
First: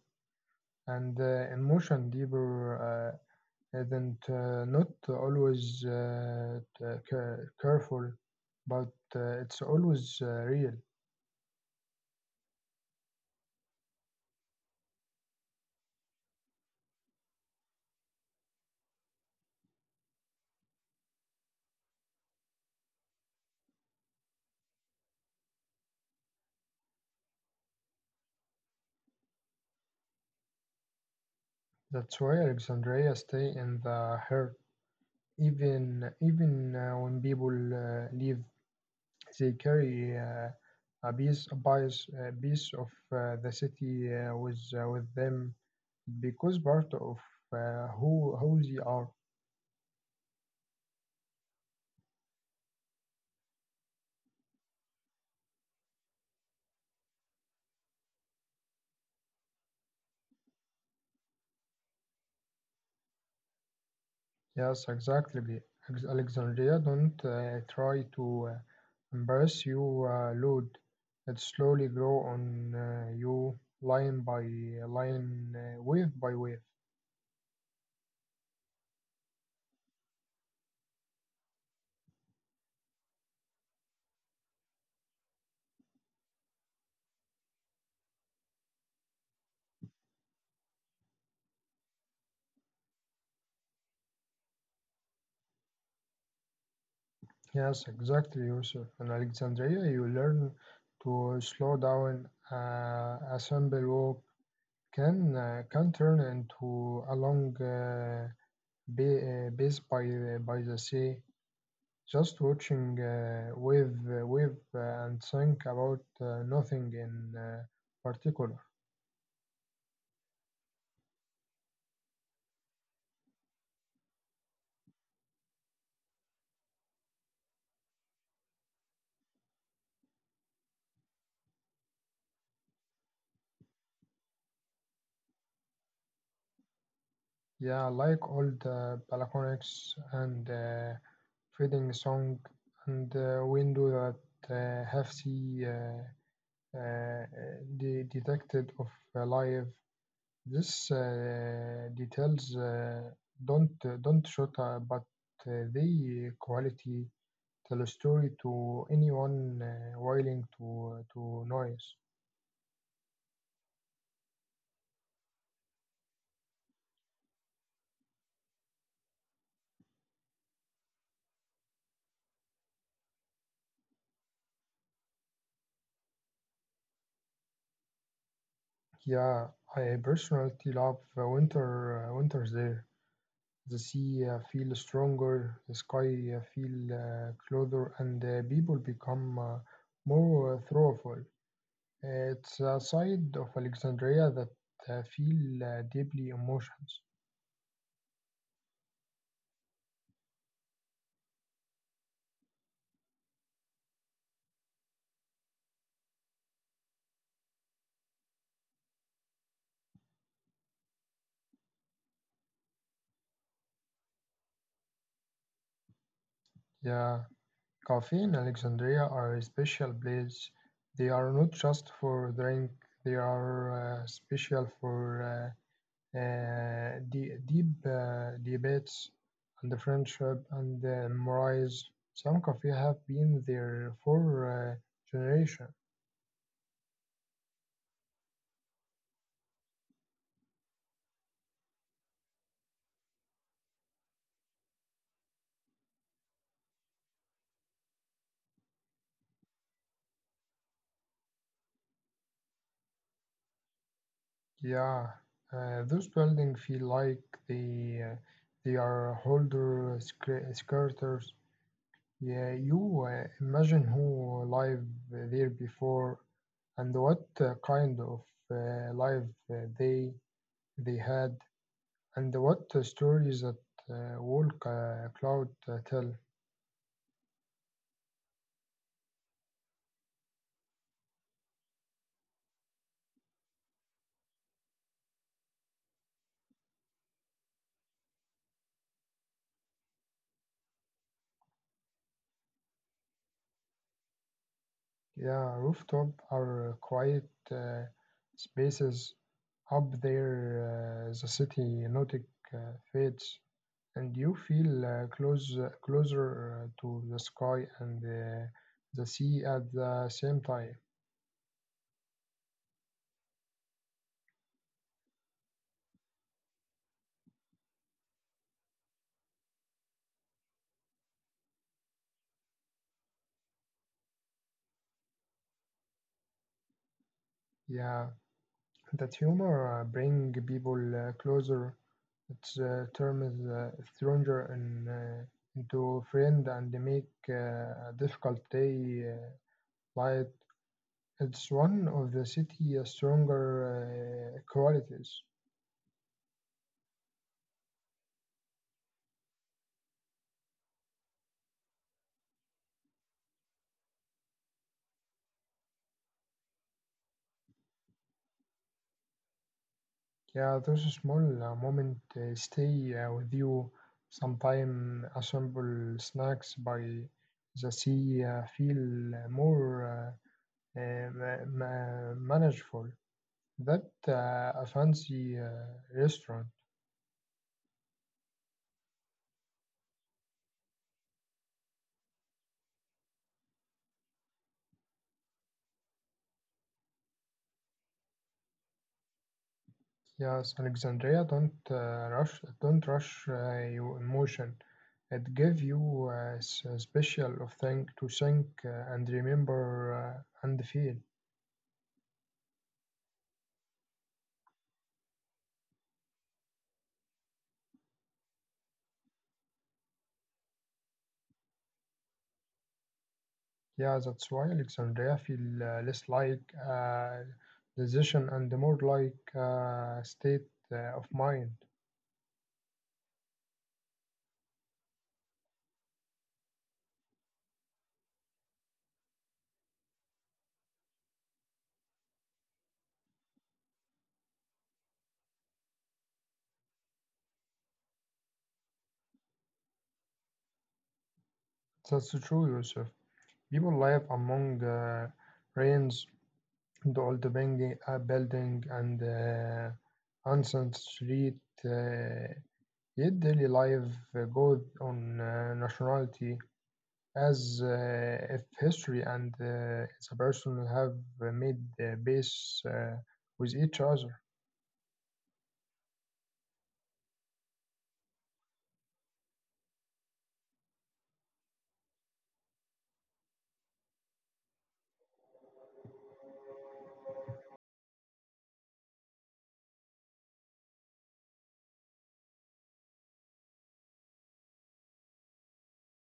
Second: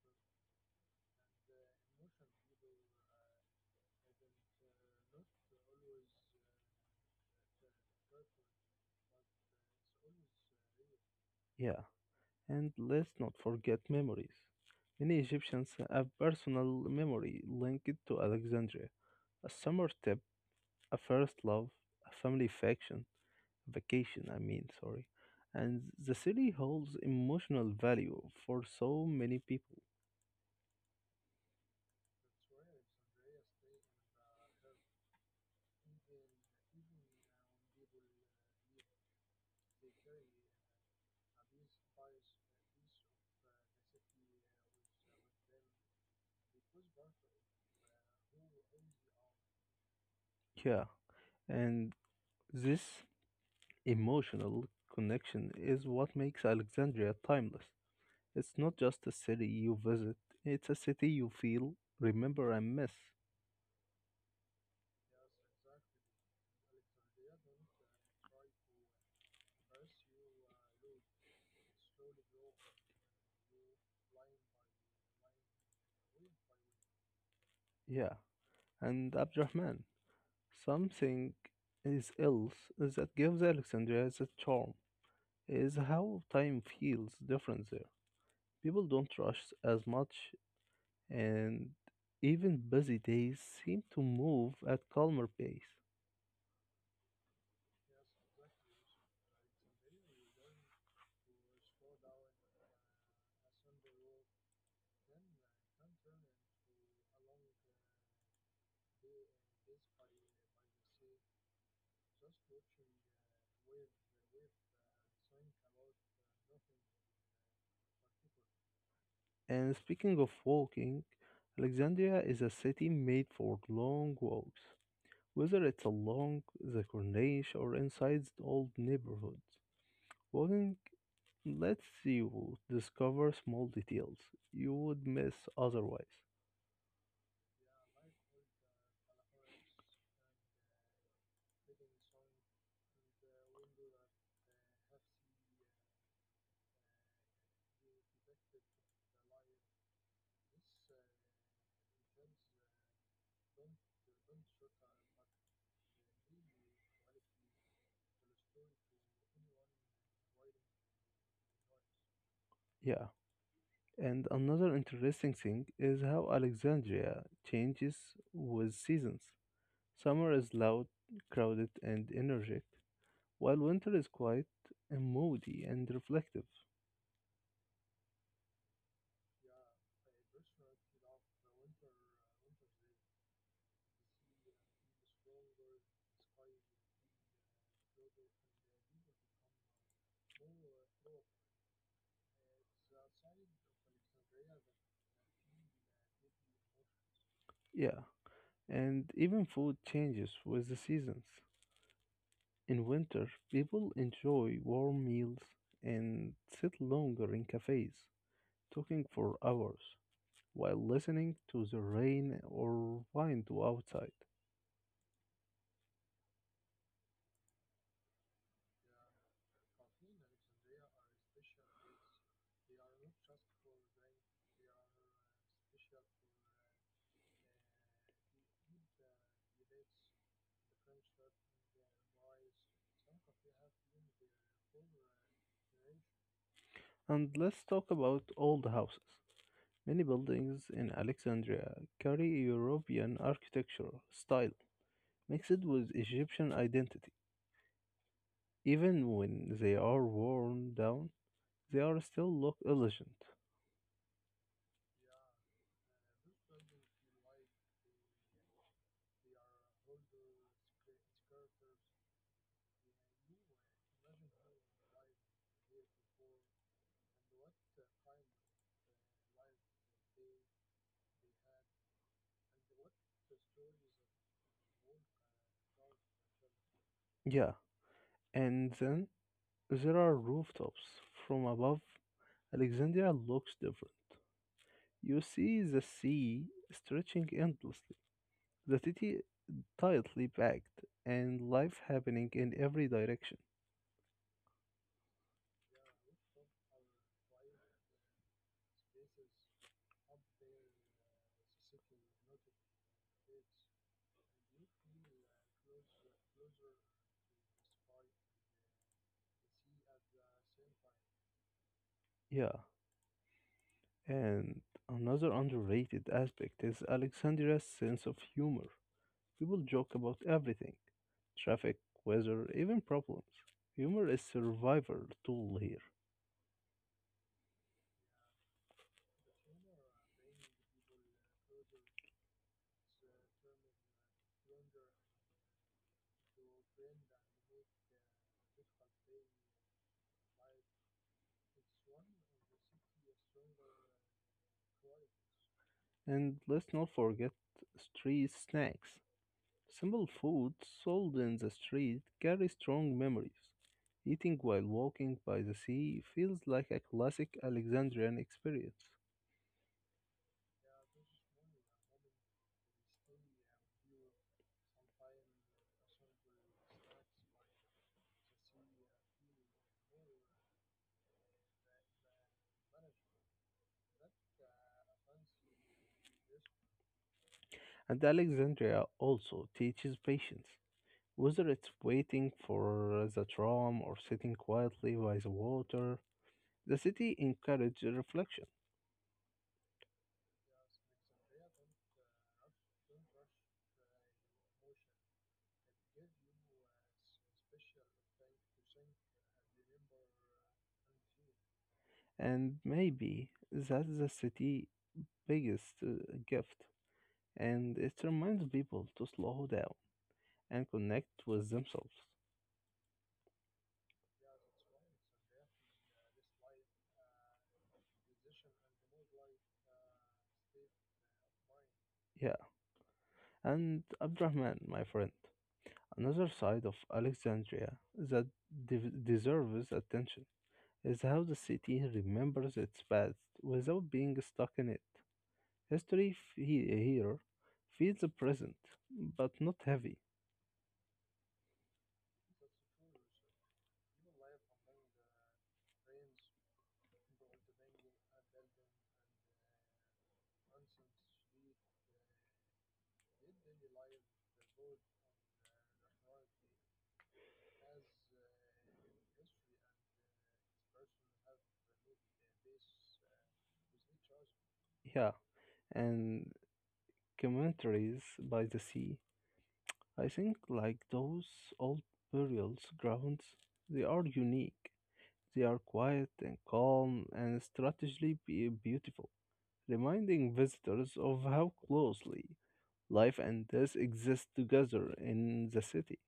[SPEAKER 2] and emotion deeper. And not always careful, but it's always real.
[SPEAKER 1] Yeah. And let's not forget memories. Many Egyptians have personal memory linked to Alexandria. A summer trip, a first love, a family faction, vacation, I mean, sorry. And the city holds emotional value for so many people.
[SPEAKER 2] That's why Alexandria stay in the heart, even when people leave. They carry a piece of the city with them because part of who they are.
[SPEAKER 1] Yeah, and this emotional connection is what makes Alexandria timeless. It's not just a city you visit, it's a city you feel, remember, and miss.
[SPEAKER 2] Yes, exactly. Alexandria don't try to embarrass you, Lord. It slowly grow on you, line by line, wave by wave.
[SPEAKER 1] Yeah, and Abdurrahman, something is else that gives Alexandria its charm is how time feels different there. People don't rush as much, and even busy days seem to move at calmer pace.
[SPEAKER 2] Yes, exactly, Yusuf. In Alexandria, you learn to slow down, assemble, walk, can turn into a long base by by the sea, just watching wave and think about nothing in particular.
[SPEAKER 1] And speaking of walking, Alexandria is a city made for long walks. Whether it's along the corniche or inside the old neighborhoods, walking lets you discover small details you would miss otherwise.
[SPEAKER 2] Yeah, like all the balconics and fading song and window that have sea uh, uh, detected of life. This details don't don't shoot, but they quality tell a story to anyone willing to noise.
[SPEAKER 1] Yeah, and another interesting thing is how Alexandria changes with seasons. Summer is loud, crowded, and energetic, while winter is quiet and moody and reflective.
[SPEAKER 2] Yeah, I personally love winter. Winters there, the sea feels stronger, the sky feel closer, and people become more thoughtful. It's a side of Alexandria that feel deeply emotions.
[SPEAKER 1] Yeah, and even food changes with the seasons. In winter, people enjoy warm meals and sit longer in cafes, talking for hours while listening to the rain or wind outside.
[SPEAKER 2] Yeah. Coffee in Alexandria are a special place. They are not just for drink, they are special for uh, deep debates and friendship and memories. Some coffee have been there for generations.
[SPEAKER 1] And let's talk about old houses. Many buildings in Alexandria carry European architecture style mixed with Egyptian identity. Even when they are worn down, they are still look elegant.
[SPEAKER 2] Yeah, those buildings feel like they, uh, they are older skirters. Yeah, you imagine who lived there before and what kind of life uh, they they had and what stories that wall cloud tell.
[SPEAKER 1] Yeah, and then there are rooftops from above Alexandria looks different. You see the sea stretching endlessly, the city tightly packed, and life happening in every direction.
[SPEAKER 2] Yeah, rooftop are quiet spaces up there. The city Nordic uh, fades, and you feel closer to the sky and the sea at the same time.
[SPEAKER 1] Yeah, and another underrated aspect is Alexandria's sense of humor. People joke about everything traffic, weather, even problems. Humor is survival tool here.
[SPEAKER 2] Yeah. That humor bring people closer. It's turns stranger into friend and make a difficult day light. It's one of the city stronger qualities.
[SPEAKER 1] And let's not forget street snacks. Simple food sold in the street carry strong memories. Eating while walking by the sea feels like a classic Alexandrian experience.
[SPEAKER 2] Yeah, those small moment stay with you. Sometime assemble snacks by the sea feel more manageable. That a fancy restaurant.
[SPEAKER 1] And Alexandria also teaches patience. Whether it's waiting for the tram or sitting quietly by the water, the city encourages reflection.
[SPEAKER 2] Yes, Alexandria don't rush. Don't rush your emotion. It give you a special of thing to think and remember and feel.
[SPEAKER 1] And maybe that's the city's biggest gift. And it reminds people to slow down and connect with themselves.
[SPEAKER 2] Yeah, that's why Alexandria feel less like uh, decision and more like state of mind.
[SPEAKER 1] Yeah. And Abdurrahman, my friend, another side of Alexandria that de- deserves attention is how the city remembers its past without being stuck in it. History here feels present, but not heavy.
[SPEAKER 2] That's true, Yusuf. People live among rains. The old Bank building and ancient street, uh, yet daily life goes on nationality as if history and its a person have made base with each other.
[SPEAKER 1] Yeah, and commentaries by the sea I think, like those old burial grounds, they are unique. They are quiet and calm and strategically beautiful, reminding visitors of how closely life and death exist together in the city.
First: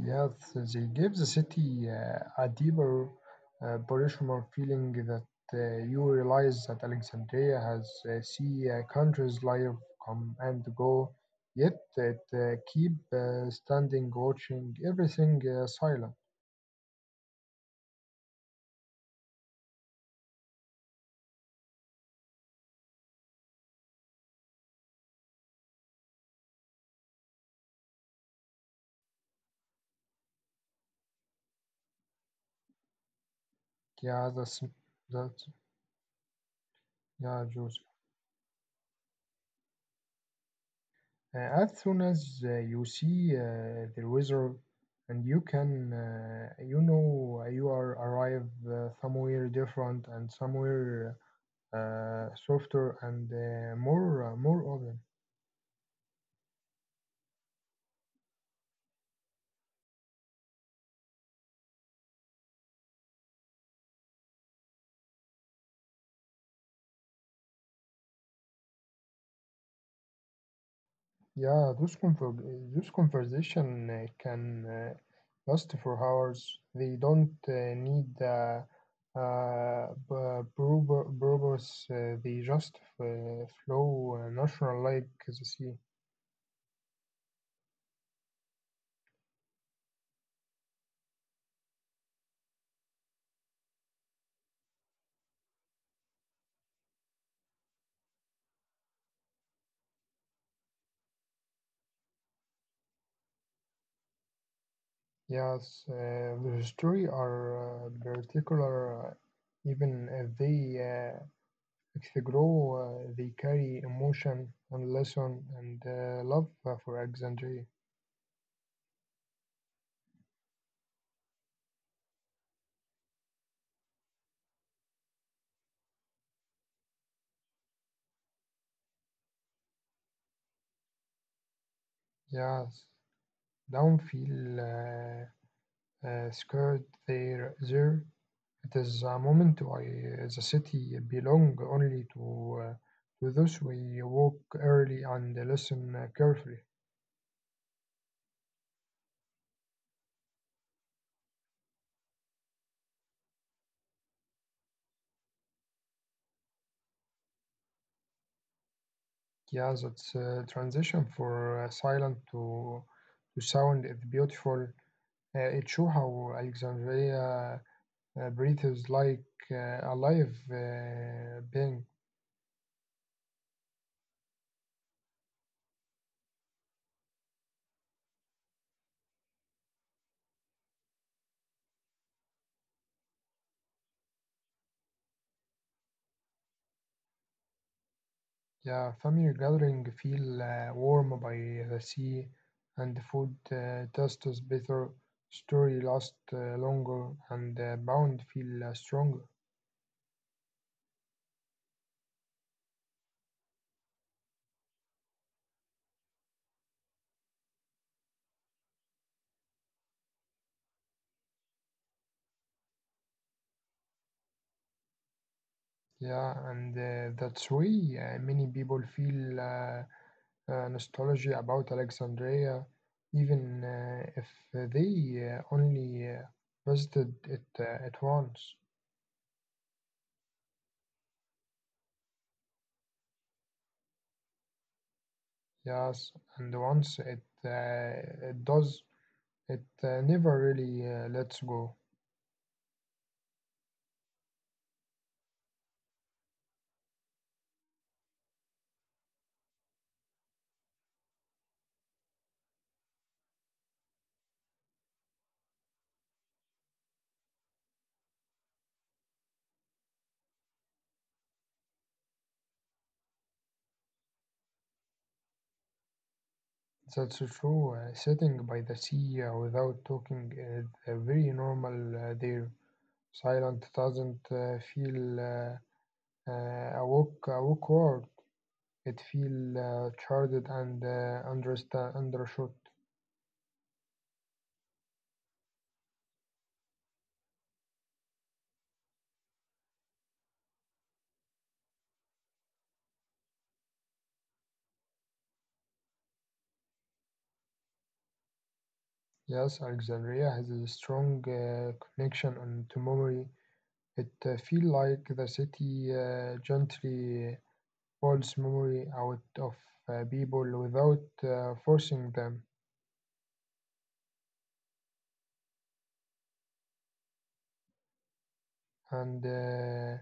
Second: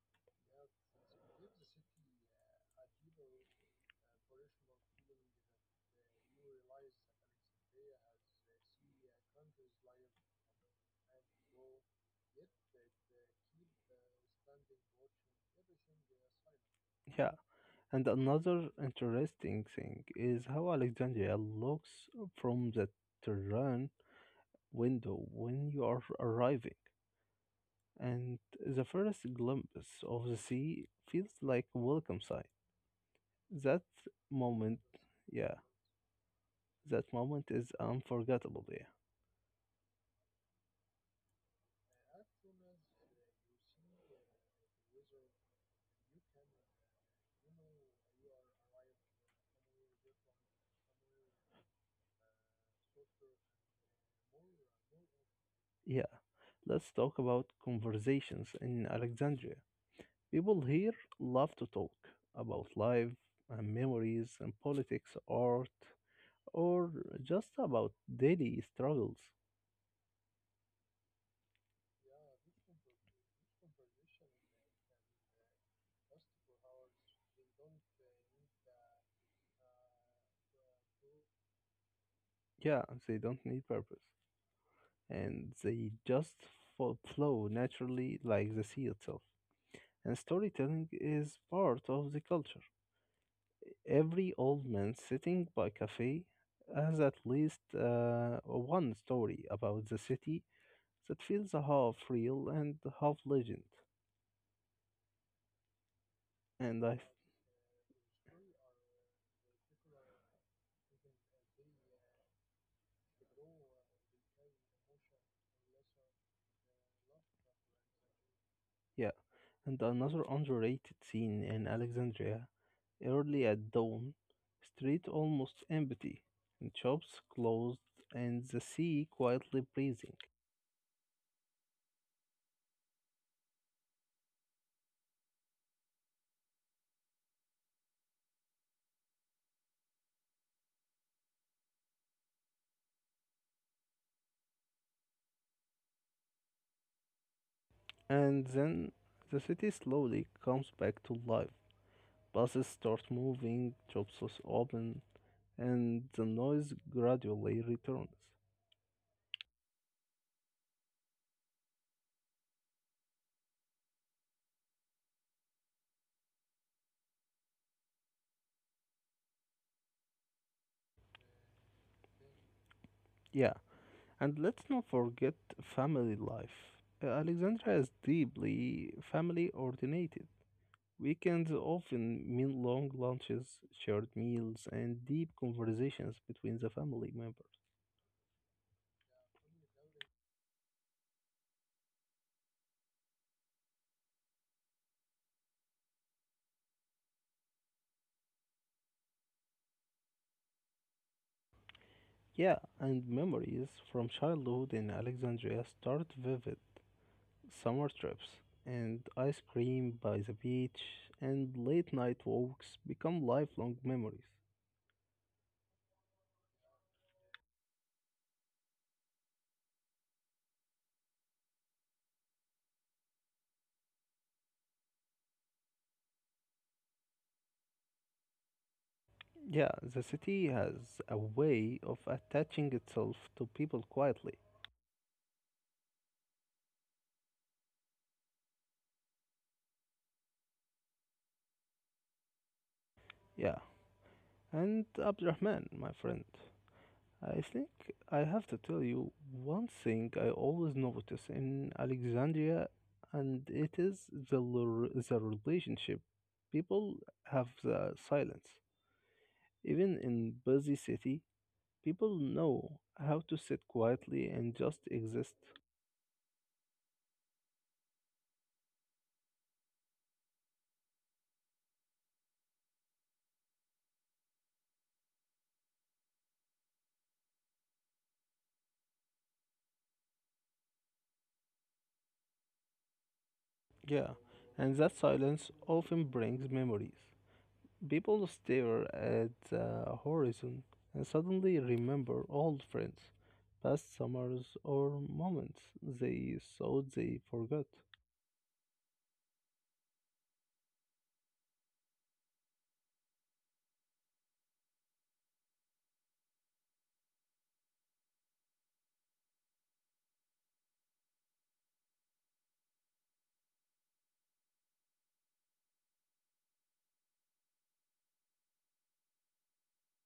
[SPEAKER 2] Yes, they give the city a deeper, personal feeling that you realize that Alexandria has see countries life come and go, yet it
[SPEAKER 1] Yet they,
[SPEAKER 2] keep
[SPEAKER 1] they keep
[SPEAKER 2] standing, watching
[SPEAKER 1] standing,
[SPEAKER 2] everything
[SPEAKER 1] watching
[SPEAKER 2] silent.
[SPEAKER 1] everything silent. Yeah, and another interesting thing is how Alexandria looks from the terrain window when you are arriving, and the first glimpse of the sea feels like a welcome sight. That
[SPEAKER 2] Yeah, that's
[SPEAKER 1] moment,
[SPEAKER 2] that.
[SPEAKER 1] yeah, that moment
[SPEAKER 2] Yeah,
[SPEAKER 1] is
[SPEAKER 2] Joseph.
[SPEAKER 1] unforgettable. Yeah,
[SPEAKER 2] As soon as you see the wizard, and you can, you know, you are arrive somewhere different and somewhere, softer and more open.
[SPEAKER 1] yeah. Let's talk about conversations in Alexandria. People here love to talk about life and memories and politics, art, or just about daily struggles.
[SPEAKER 2] Yeah, those conversation can last for hours. They don't need purpose. They just
[SPEAKER 1] Yeah, they don't need purpose.
[SPEAKER 2] flow natural like the
[SPEAKER 1] And
[SPEAKER 2] sea.
[SPEAKER 1] they just flow naturally like the sea itself. And storytelling is part of the culture. Every old man sitting by cafe has at least one story about the city that feels half real and half legend.
[SPEAKER 2] Yes, the
[SPEAKER 1] And I,
[SPEAKER 2] story are particular, even if they uh, If they grow, they carry emotion and lesson and love for Alexandria.
[SPEAKER 1] yeah, and another underrated scene in Alexandria, early at dawn, street almost empty, and shops closed, and the sea quietly breathing.
[SPEAKER 2] Yes, don't feel scared there. There, it is a moment why the city belong only to those we walk early and listen carefully.
[SPEAKER 1] And then the city slowly comes back to life. Buses start moving, shops open, and the noise gradually returns.
[SPEAKER 2] Yeah, that's transition for silent to sound is beautiful. It shows how Alexandria burritos like a live being.
[SPEAKER 1] Yeah, and let's not forget family life. Alexandria is deeply family oriented. Weekends often mean long lunches, shared meals, and deep conversations between the family members.
[SPEAKER 2] Yeah, family gathering feel warm by the sea, and food tastes better, story lasts longer, and bond feel stronger.
[SPEAKER 1] Yeah, and memories from childhood in Alexandria start vivid. Summer trips and ice cream by the beach and late night walks become lifelong memories.
[SPEAKER 2] Yeah, and that's why many people feel nostalgia about Alexandria, even if they only visited it at once.
[SPEAKER 1] Yeah, the city has a way of attaching itself to people quietly.
[SPEAKER 2] Yes, and once it does, it never really lets go.
[SPEAKER 1] Yeah, and Abdurrahman, my friend, I think I have to tell you one thing I always notice in Alexandria, and it is the relationship. People have the silence. Even in busy city, people know how to sit quietly and just exist.
[SPEAKER 2] That's true. Sitting by the sea without talking is very normal there. Silent doesn't feel awkward. It feels charged and undershot.
[SPEAKER 1] Yeah, and that silence often brings memories. People stare at the horizon and suddenly remember old friends, past summers, or moments they thought they forgot.
[SPEAKER 2] Yes, Alexandria has a strong connection and to memory. It feels like the city gently pulls memory out of people without forcing them and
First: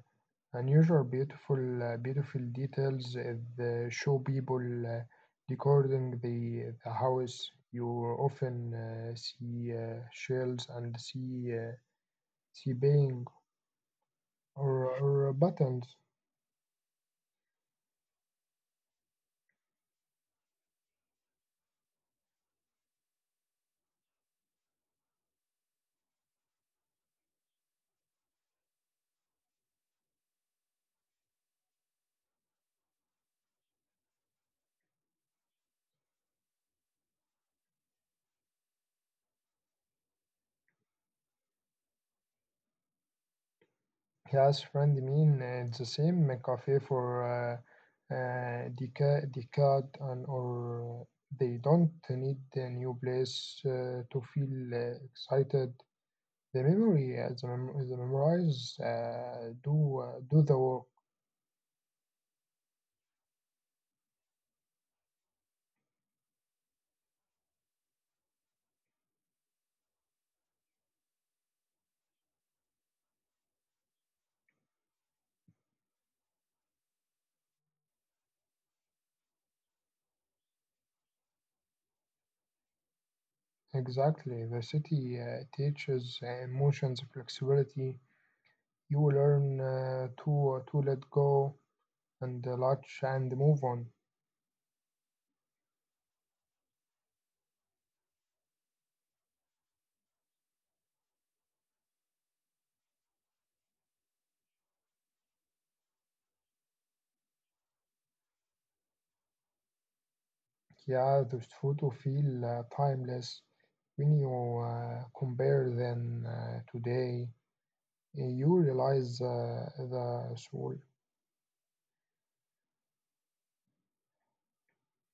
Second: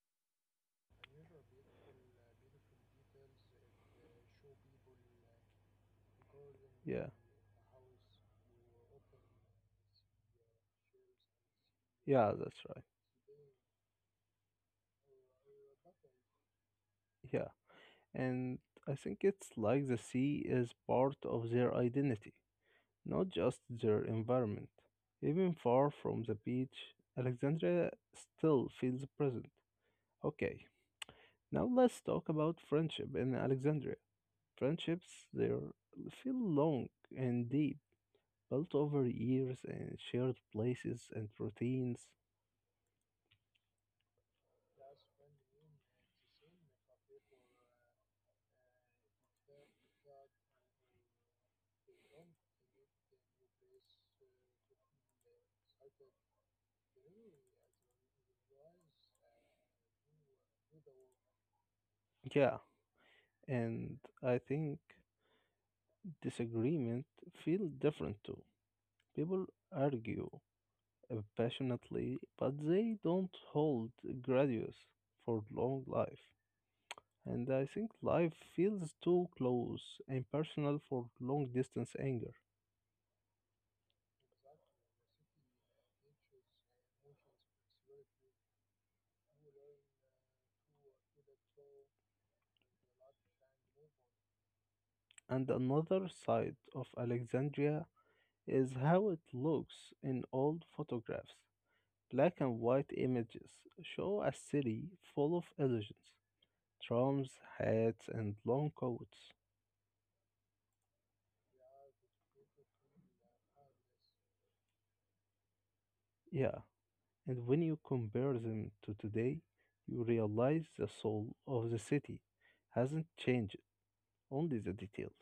[SPEAKER 2] unusual beautiful beautiful details the show people decorating the
[SPEAKER 1] Yeah,
[SPEAKER 2] house you often see shells and see uh,
[SPEAKER 1] yeah, that's
[SPEAKER 2] see
[SPEAKER 1] right.
[SPEAKER 2] bang or buttons.
[SPEAKER 1] Yeah, and I think it's like the sea is part of their identity, not just their environment. Even far from the beach, Alexandria still feels present. Okay, now let's talk about friendship in Alexandria. Friendships there feel long and deep, built over years and shared places and routines.
[SPEAKER 2] Yes, friend, mean it's the same cafe for decade and or they don't need a new place to feel excited. The memories do the work.
[SPEAKER 1] Yeah, and I think disagreement feel different too. People argue passionately, but they don't hold grudges for long life. And I think life feels too close and personal for long distance anger.
[SPEAKER 2] Exactly. The city teaches emotions flexibility. You will learn to let go and latch and move on.
[SPEAKER 1] And another side of Alexandria is how it looks in old photographs. Black and white images show a city full of illusions, trams, hats, and long coats.
[SPEAKER 2] Yeah, those photos feel timeless when you compare them
[SPEAKER 1] Yeah,
[SPEAKER 2] today.
[SPEAKER 1] and when you compare
[SPEAKER 2] And you
[SPEAKER 1] them to
[SPEAKER 2] realize
[SPEAKER 1] today, you
[SPEAKER 2] the
[SPEAKER 1] realize
[SPEAKER 2] soul.
[SPEAKER 1] the soul of the city hasn't changed, only the details.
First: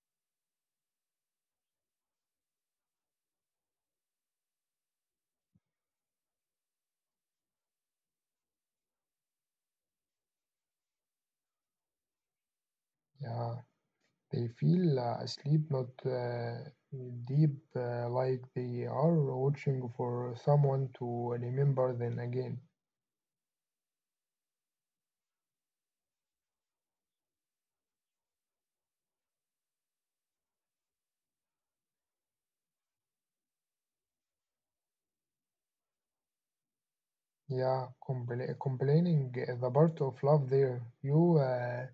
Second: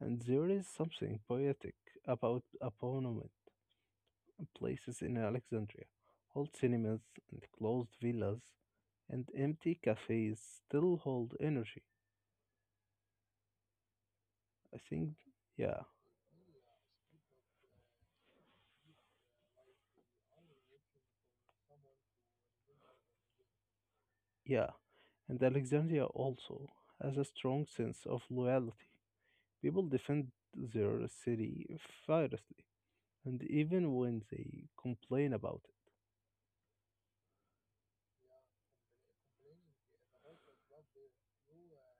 [SPEAKER 1] And there is something poetic about abandoned places in Alexandria. Old cinemas and closed villas and empty cafes still hold energy.
[SPEAKER 2] Yeah, they
[SPEAKER 1] I
[SPEAKER 2] feel
[SPEAKER 1] think,
[SPEAKER 2] asleep,
[SPEAKER 1] yeah,
[SPEAKER 2] not deep, like they are watching for someone to remember them again.
[SPEAKER 1] yeah. And Alexandria also has a strong sense of loyalty. People defend their city fiercely, and even when they complain about it.
[SPEAKER 2] Yeah, complaining the part of love there. You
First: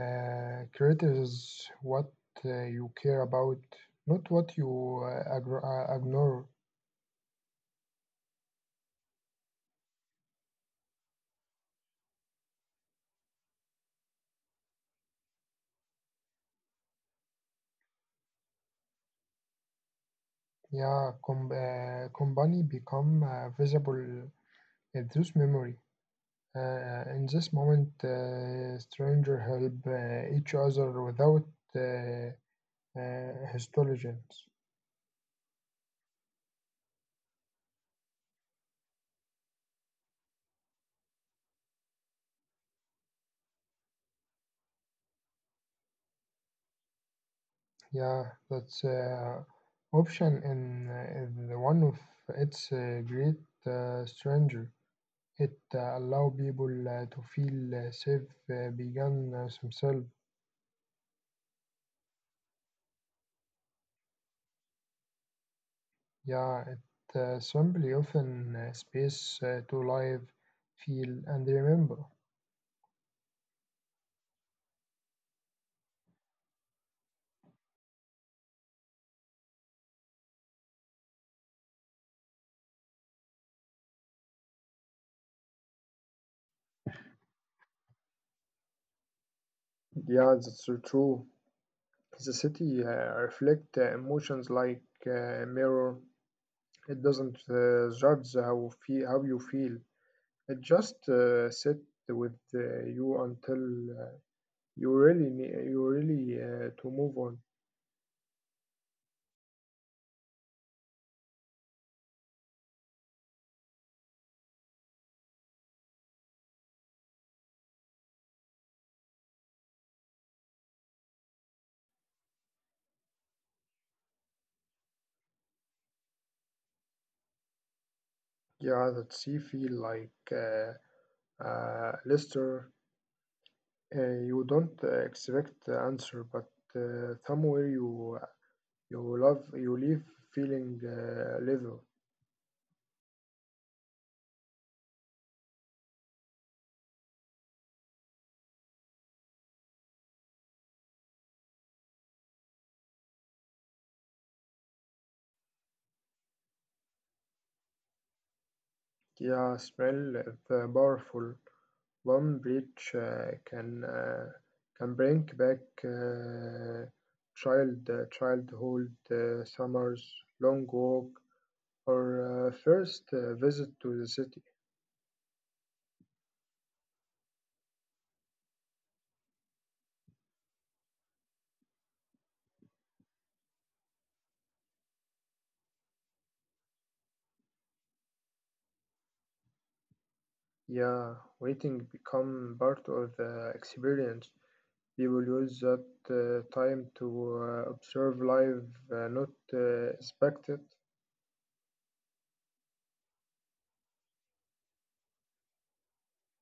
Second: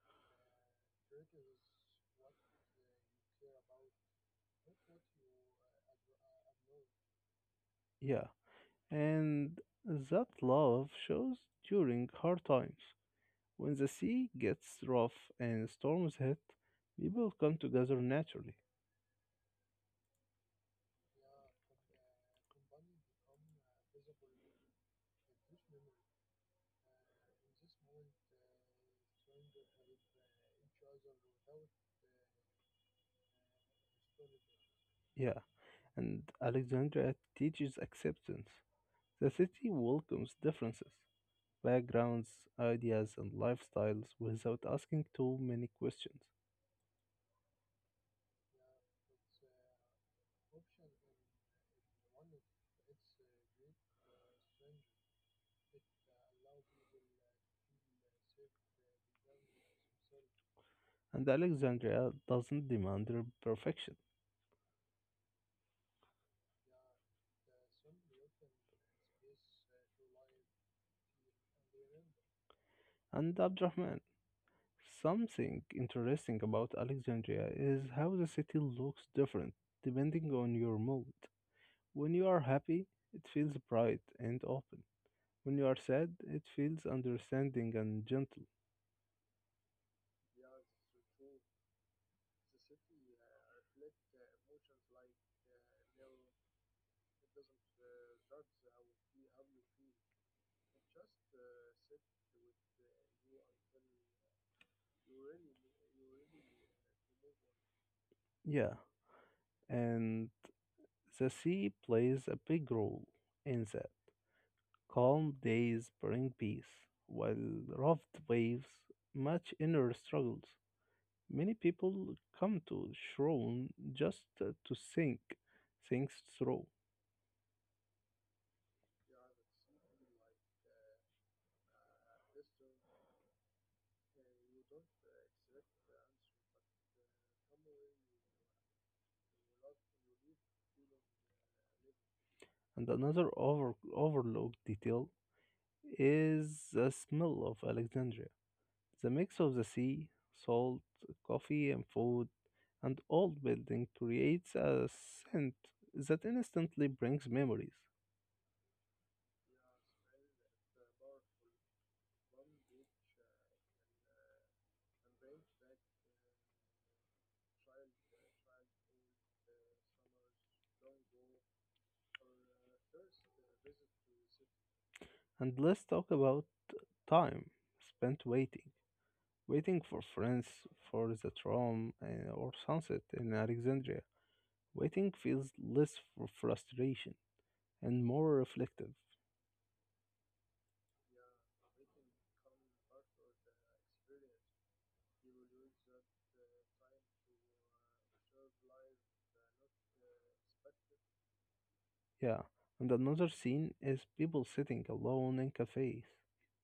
[SPEAKER 2] Creative what you care about, not what you ignore.
[SPEAKER 1] Yeah, and that love shows during hard times. When the sea gets rough and storms hit, people come together naturally.
[SPEAKER 2] Yeah, company become visible in this memory. In this moment, stranger help each other without uh, histologens.
[SPEAKER 1] Yeah, and Alexandria teaches acceptance. The city welcomes differences, backgrounds, ideas, and lifestyles without asking too many questions.
[SPEAKER 2] Yeah, that's option in one of its great stranger. It allow people to feel safe beyond themselves.
[SPEAKER 1] And Alexandria doesn't demand perfection.
[SPEAKER 2] Yeah, it simply often space to live, feel, and remember.
[SPEAKER 1] And Abdurrahman, something interesting about Alexandria is how the city looks different depending on your mood. When you are happy, it feels bright and open. When you are sad, it feels understanding and gentle.
[SPEAKER 2] Yeah, that's so true. The city reflect emotions like a mirror. It doesn't judge how you feel. It just sit with you until you really to move on.
[SPEAKER 1] Yeah, and the sea plays a big role in that. Calm days bring peace, while rough waves match inner struggles. Many people come to Shrone just to think things through.
[SPEAKER 2] Yeah, that she feel like Lester, you don't expect the answer, but somewhere you leave feeling level.
[SPEAKER 1] And another overlooked detail is the smell of Alexandria. The mix of the sea, salt, coffee, and food, and old building creates a scent that instantly brings memories.
[SPEAKER 2] Yeah, smell is powerful. One breach can bring back uh, childhood summers, long walk, or first visit to the city.
[SPEAKER 1] And let's talk about time spent waiting, waiting for friends, for the tram or sunset in Alexandria. Waiting feels less for frustration and more reflective.
[SPEAKER 2] Yeah, waiting become part of the experience. We will use that time to observe life, not expect it.
[SPEAKER 1] Yeah, and another scene is people sitting alone in cafes.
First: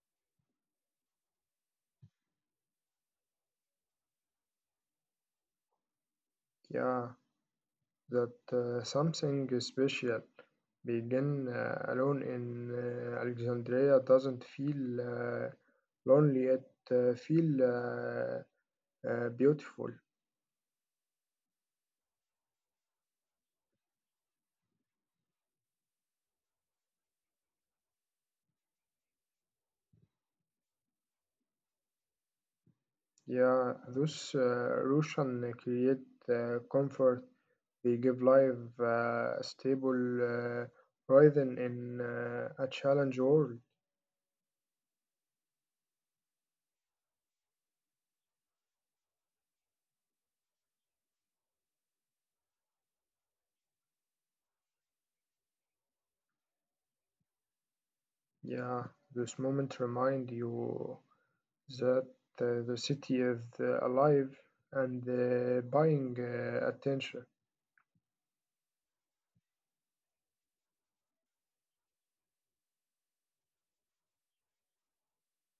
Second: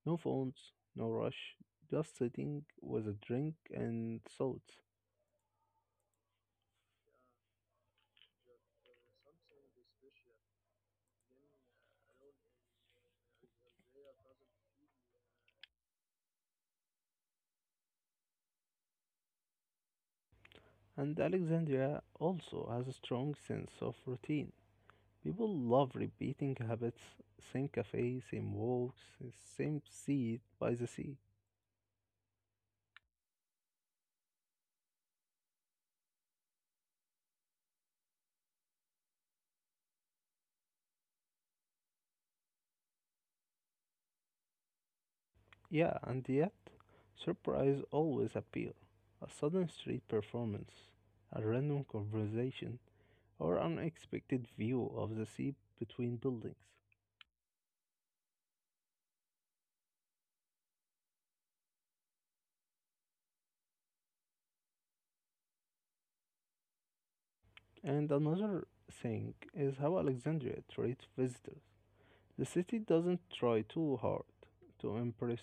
[SPEAKER 1] No phones, no rush, just sitting with a drink and thoughts.
[SPEAKER 2] Yeah, that something special begin alone in Alexandria doesn't feel lonely. It feel beautiful.
[SPEAKER 1] And Alexandria also has a strong sense of routine. People love repeating habits same cafe, same walks, same seat by the sea.
[SPEAKER 2] Yeah, those Russian create comfort. They give life a stable rhythm in a challenge world.
[SPEAKER 1] Yeah, and yet, surprise always appears. A sudden street performance, a random conversation, or unexpected view of the sea between buildings.
[SPEAKER 2] Yeah, this moment remind you that the city is alive and buying attention.
[SPEAKER 1] And another thing is how Alexandria treats visitors. The city doesn't try too hard to impress,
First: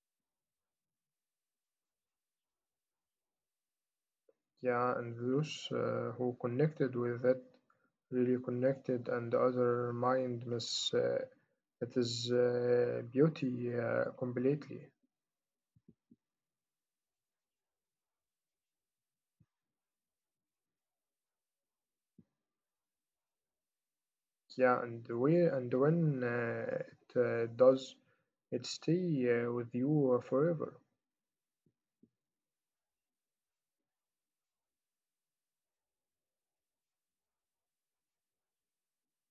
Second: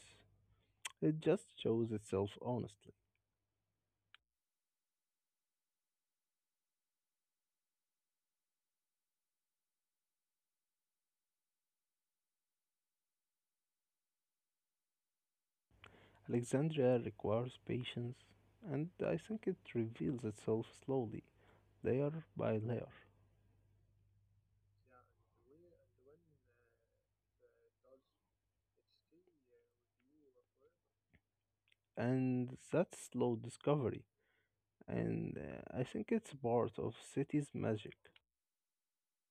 [SPEAKER 1] it just shows itself honestly.
[SPEAKER 2] Yeah, and those who connected with it really connected, and the other mind miss it is beauty completely.
[SPEAKER 1] Alexandria requires patience, and I think it reveals itself slowly, layer by layer.
[SPEAKER 2] Yeah, and the way and when it does, it stay with you forever.
[SPEAKER 1] And that's slow discovery, and I think it's part of city's magic.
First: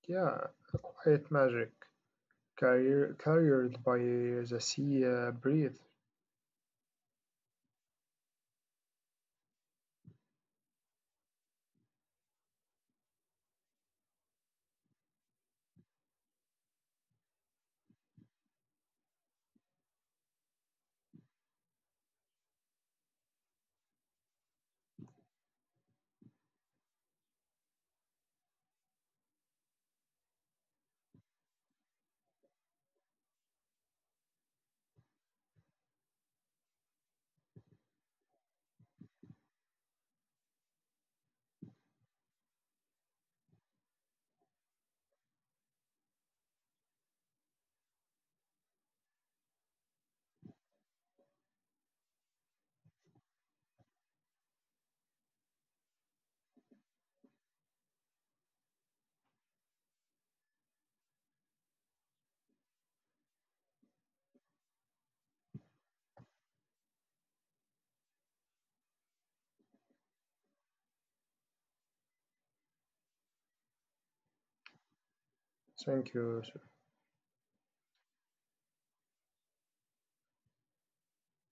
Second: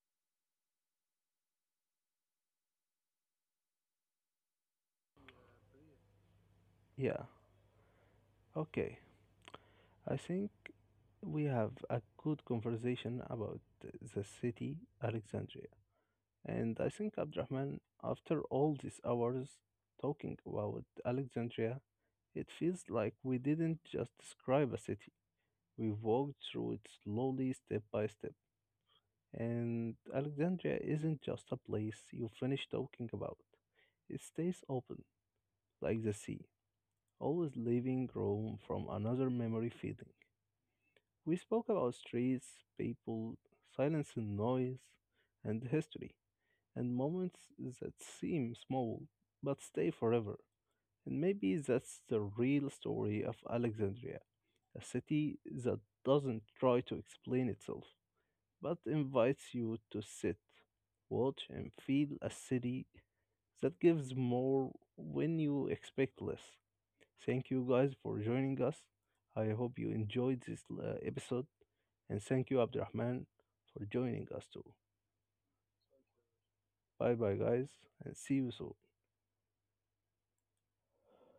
[SPEAKER 2] Yeah, quiet magic. Carried by the sea breeze.
[SPEAKER 1] Yeah, okay, I think we have a good conversation about the city, Alexandria. And I think, Abdurrahman, after all these hours talking about Alexandria, it feels like we didn't just describe a city. We walked through it slowly, step by step. And Alexandria isn't just a place you finish talking about. It stays open, like the sea, always leaving room from another memory feeding. We spoke about streets, people, silence and noise, and history, and moments that seem small but stay forever. And maybe that's the real story of Alexandria, a city that doesn't try to explain itself, but invites you to sit, watch, and feel a city that gives more when you expect less. Thank you guys for joining us. I hope you enjoyed this episode. And thank you, Abdurrahman, for joining us too.
[SPEAKER 2] Thank you.
[SPEAKER 1] Bye bye, guys, and see you soon.